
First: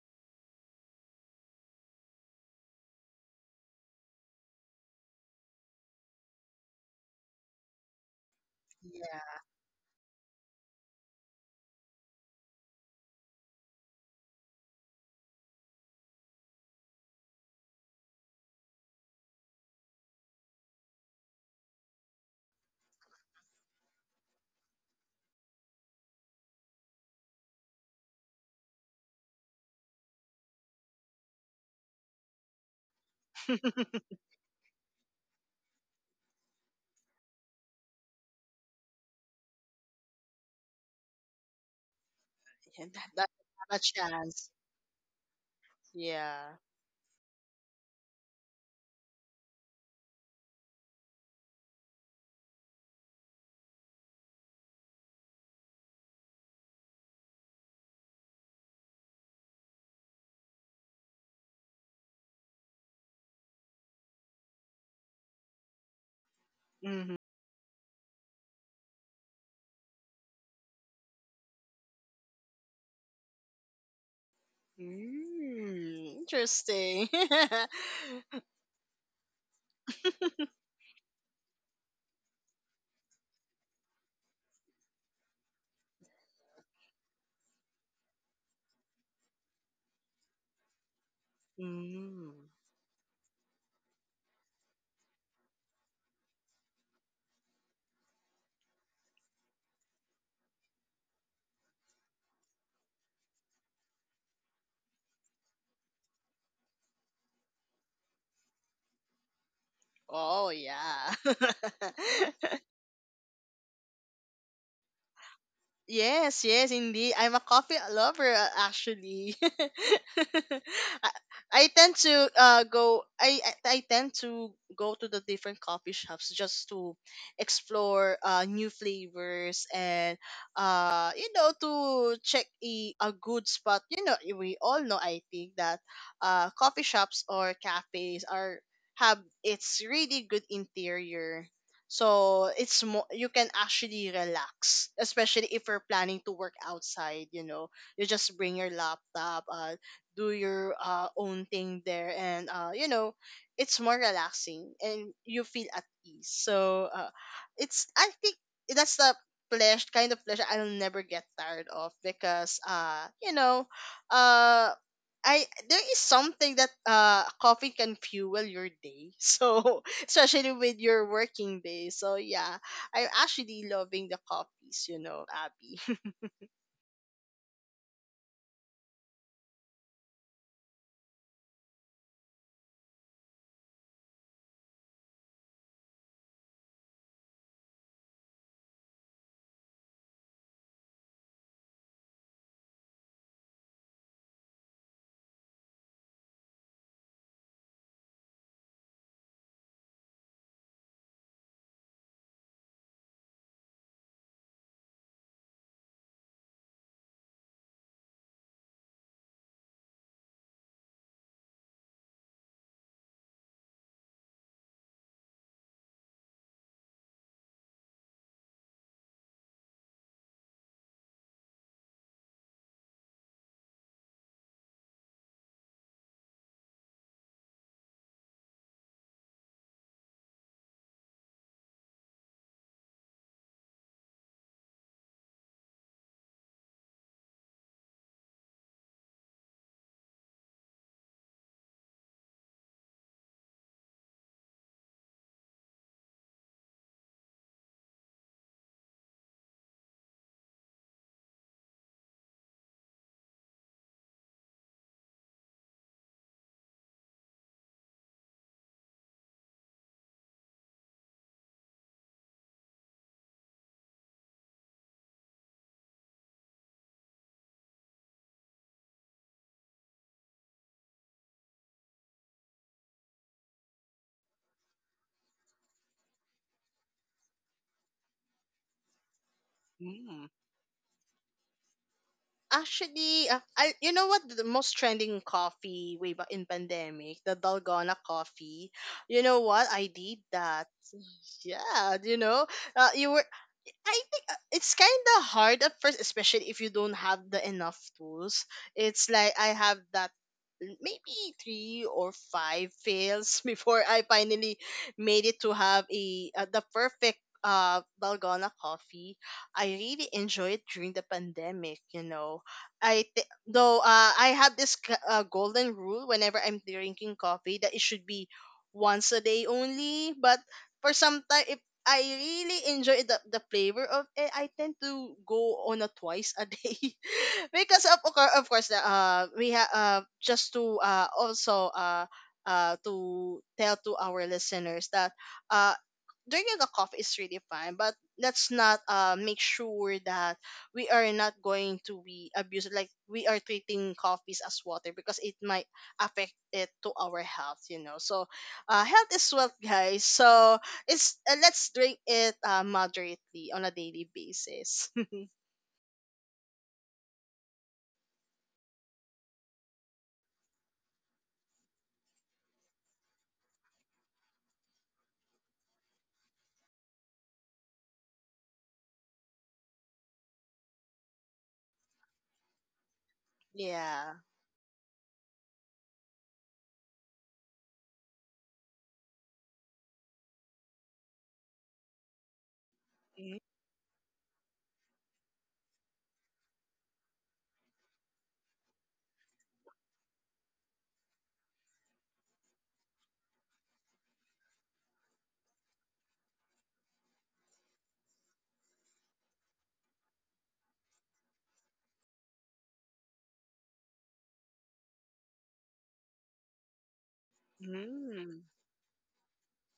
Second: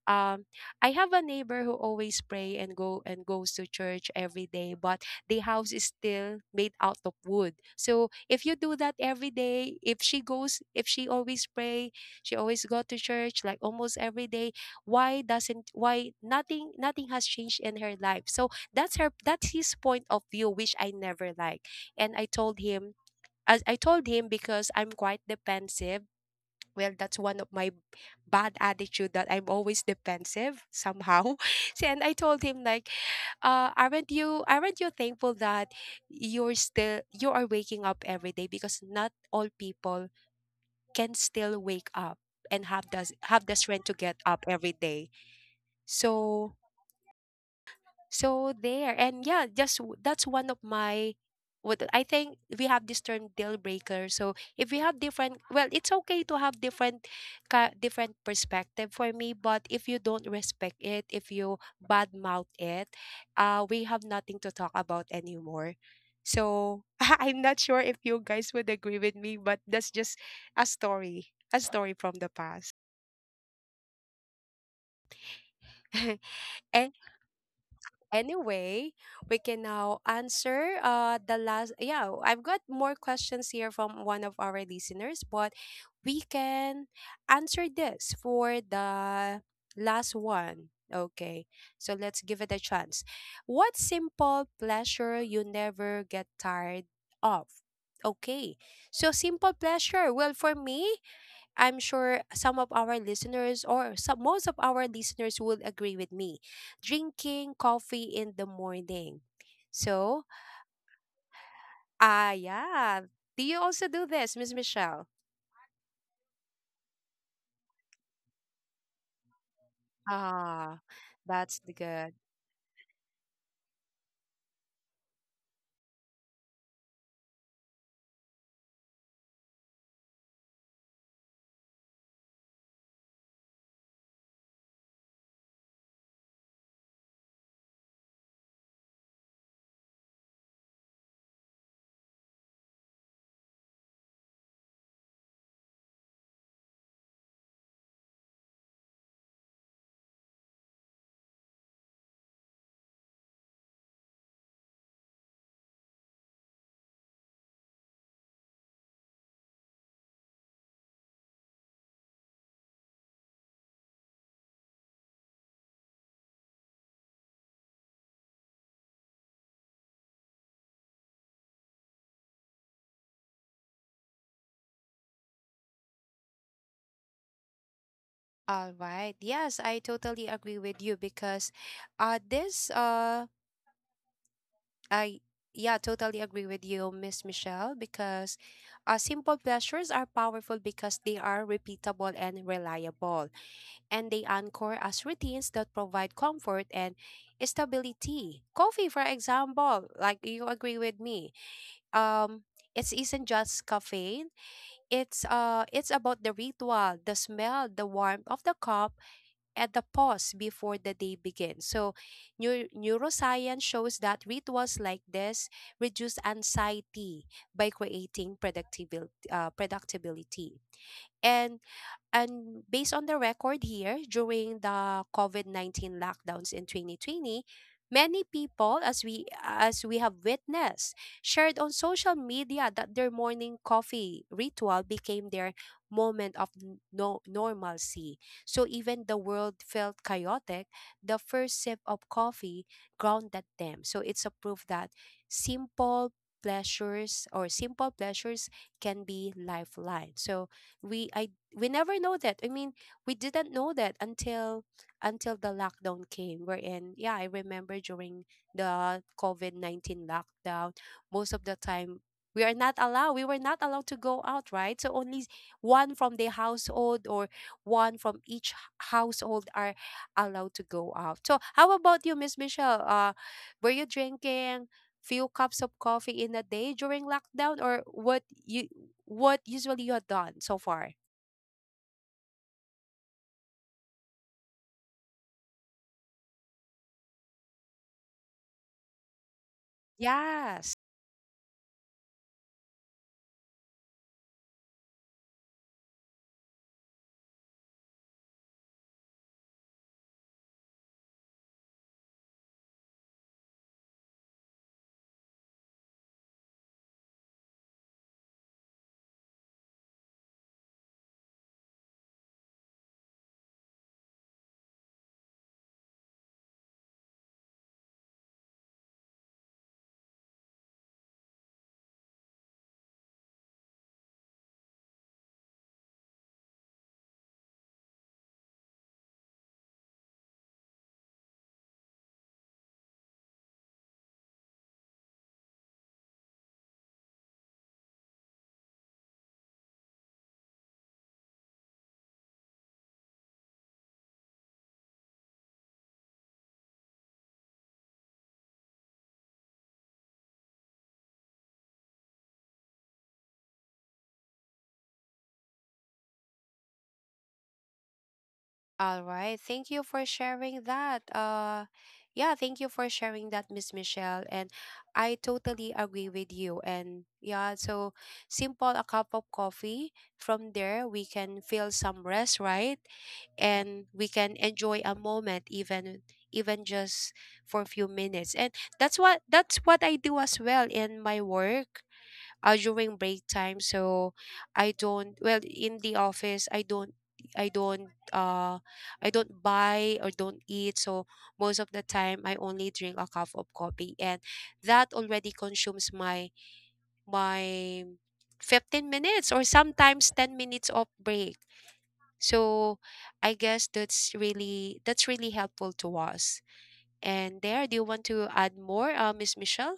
Speaker 1: um I have a neighbor who always pray and go and goes to church every day, but the house is still made out of wood. So if you do that every
Speaker 2: Yeah.
Speaker 1: day, if she always pray, she always go to church like almost every day, why nothing, nothing has changed in her life. So that's her, that's his point of view, which I never like. And I told him, as I told him, because I'm quite defensive. Well, that's one of my bad attitude that I'm always defensive somehow. So, and I told him like, aren't you, aren't you thankful that you are waking up every day, because not all people can still wake up and
Speaker 2: And that doesn't
Speaker 1: have the
Speaker 2: have a
Speaker 1: strength to get up
Speaker 2: chance.
Speaker 1: every day.
Speaker 2: Yeah.
Speaker 1: So so there, and yeah, just that's one of my, what I think we have this term deal breaker. So if we have different, well, it's okay to have different, different perspective for me. But if you don't respect it, if you bad mouth it, we have nothing to talk about anymore. So
Speaker 2: Mm-hmm.
Speaker 1: I'm not sure if you guys would agree with me, but that's just a story from the past.
Speaker 2: Mm,
Speaker 1: And.
Speaker 2: interesting.
Speaker 1: Anyway, we can now answer I've got more questions here from one of our listeners, but we can answer this for the last one. Okay. So let's
Speaker 2: Mm.
Speaker 1: give it a chance. What simple pleasure you never get tired of? Okay. So simple pleasure. Well, for me, I'm sure some of our listeners or some, most of our listeners will agree with me. Drinking coffee in the morning. So,
Speaker 2: Oh yeah.
Speaker 1: yeah. Do you also do this, Miss Michelle?
Speaker 2: Yes, yes, indeed. I'm a coffee lover, actually.
Speaker 1: Ah,
Speaker 2: I,
Speaker 1: that's
Speaker 2: I
Speaker 1: the
Speaker 2: tend
Speaker 1: good.
Speaker 2: to go. I tend to go to the different coffee shops, just to explore new flavors, and, you know, to check a good spot. You know, we all know. I think that, coffee shops or cafes are have it's really good interior, so it's more you can actually relax, especially if you're planning to work outside. You know, you just bring your laptop, do your, own thing there, and, you know, it's more relaxing and you feel at ease. So, it's, I think that's the pleasure, kind of pleasure I'll never get tired of, because, you know, uh. I There is something that, coffee can fuel your day. So, especially with your working day. So yeah, I'm actually loving the coffees, you know, Abby.
Speaker 1: All right. Yes, I totally agree with you because this I yeah, totally agree with you, Miss Michelle, because simple pleasures are powerful because they are repeatable and reliable. And they anchor as routines that provide comfort and stability. Coffee, for example, like you agree with me, um, it isn't just caffeine. It's about the ritual, the smell, the warmth of the cup, and the pause before the day begins. So, neuroscience shows that rituals like this reduce anxiety by creating productivity. And and based on the record here, during the COVID 19 lockdowns in 2020, many people, as we have witnessed, shared on social media that their morning coffee ritual became their moment of n- no, normalcy. So even the world felt chaotic, the first sip of coffee grounded them. So it's a proof that simple simple pleasures can be lifeline. So we I we never know that. I mean, we didn't know that until the lockdown came. Wherein, yeah, I remember during the COVID 19 lockdown, most of the time we are not allowed. we were not allowed to go out, right? So only one from the household or one from each household are allowed to go out. So how about you, Miss Michelle? Were you drinking? Few cups of coffee in a day during lockdown or what you what usually you have
Speaker 2: Mm.
Speaker 1: done so far.
Speaker 2: Actually, I you know what the most trending coffee way back in pandemic, the Dalgona coffee. You know what? I did that.
Speaker 1: Yes.
Speaker 2: Yeah, you know, you I think, it's kind of hard at first, especially if you don't have the enough tools. It's like I have that, maybe three or five fails before I finally made it to have a the perfect Dalgona coffee. I really enjoyed it during the pandemic. You know, I though, I have this golden rule whenever I'm drinking coffee, that it should be once a day only. But for some time, if I really enjoy the flavor of it, I tend to go on a twice a day because of course, we have, just to, also, to tell to our listeners that, uh drinking a coffee is really fine, but let's not make sure that we are not going to be abusive. Like we are treating coffees as water, because it might affect it to our health. You know, so, health is wealth, guys. So it's let's drink it, moderately on a daily basis.
Speaker 1: All right. Thank you for sharing that. Yeah, Thank you for sharing that, Miss Michelle. And I totally agree with you. And yeah, so simple a cup of coffee. From there we can feel some rest, right? And we
Speaker 2: Yeah.
Speaker 1: can enjoy a moment even just for a few minutes. And that's what I do as well in my work, during break time. So I don't, well, in the office I don't, i don't uh I don't buy or don't eat. So most of the time I only drink a cup of coffee and that already consumes my my 15 minutes or sometimes 10 minutes of break. So I guess that's really helpful to us. And there, do you want to
Speaker 2: Mm-hmm.
Speaker 1: add more, uh, Miss Michelle?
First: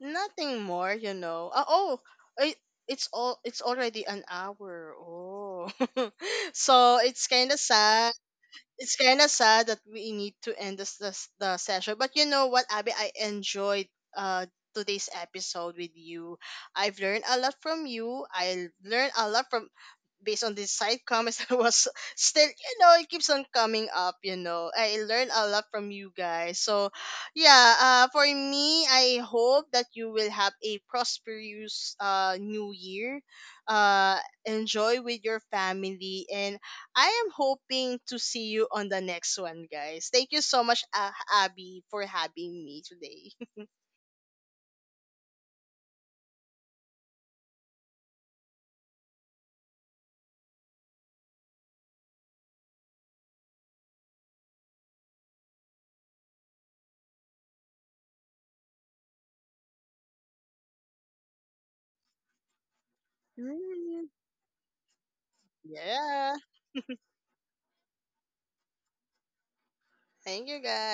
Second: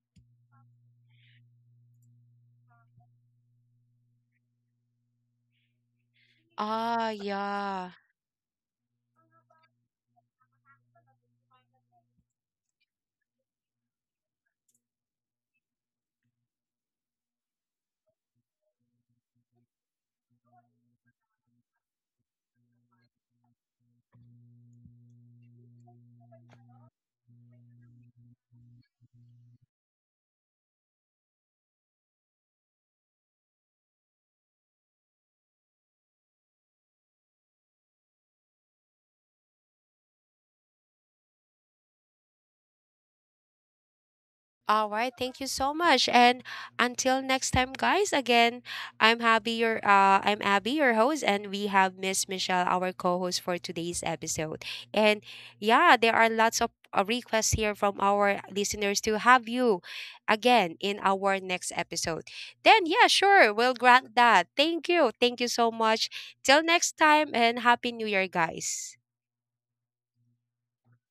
Speaker 2: Nothing more, you know. Oh, it, it's all it's already an hour. Oh.
Speaker 1: Ah,
Speaker 2: So it's kind of
Speaker 1: yeah.
Speaker 2: sad. It's kind of sad that we need to end this, this the session. But you know what, Abby, I enjoyed, uh today's episode with you. I've learned a lot from you. I learned a lot from, based on these side comments. I was still, you know, it keeps on coming up, you know. I learned a lot from you guys, so yeah. For me, I hope that you will have a prosperous, new year. uh, Enjoy with your family, and I am hoping to see you on the next one, guys. Thank you so much, Abby, for having me today.
Speaker 1: All right, thank you so much. And until next time, guys, again, I'm Abby, your host, and we have Miss Michelle, our co-host for today's episode. And yeah, there are lots of requests here from our listeners to have you again in our next episode. Then yeah, sure, we'll grant
Speaker 2: Mm.
Speaker 1: that. Thank you. Thank you so much.
Speaker 2: Yeah,
Speaker 1: Till next time and happy new year, guys.
Speaker 2: thank you guys.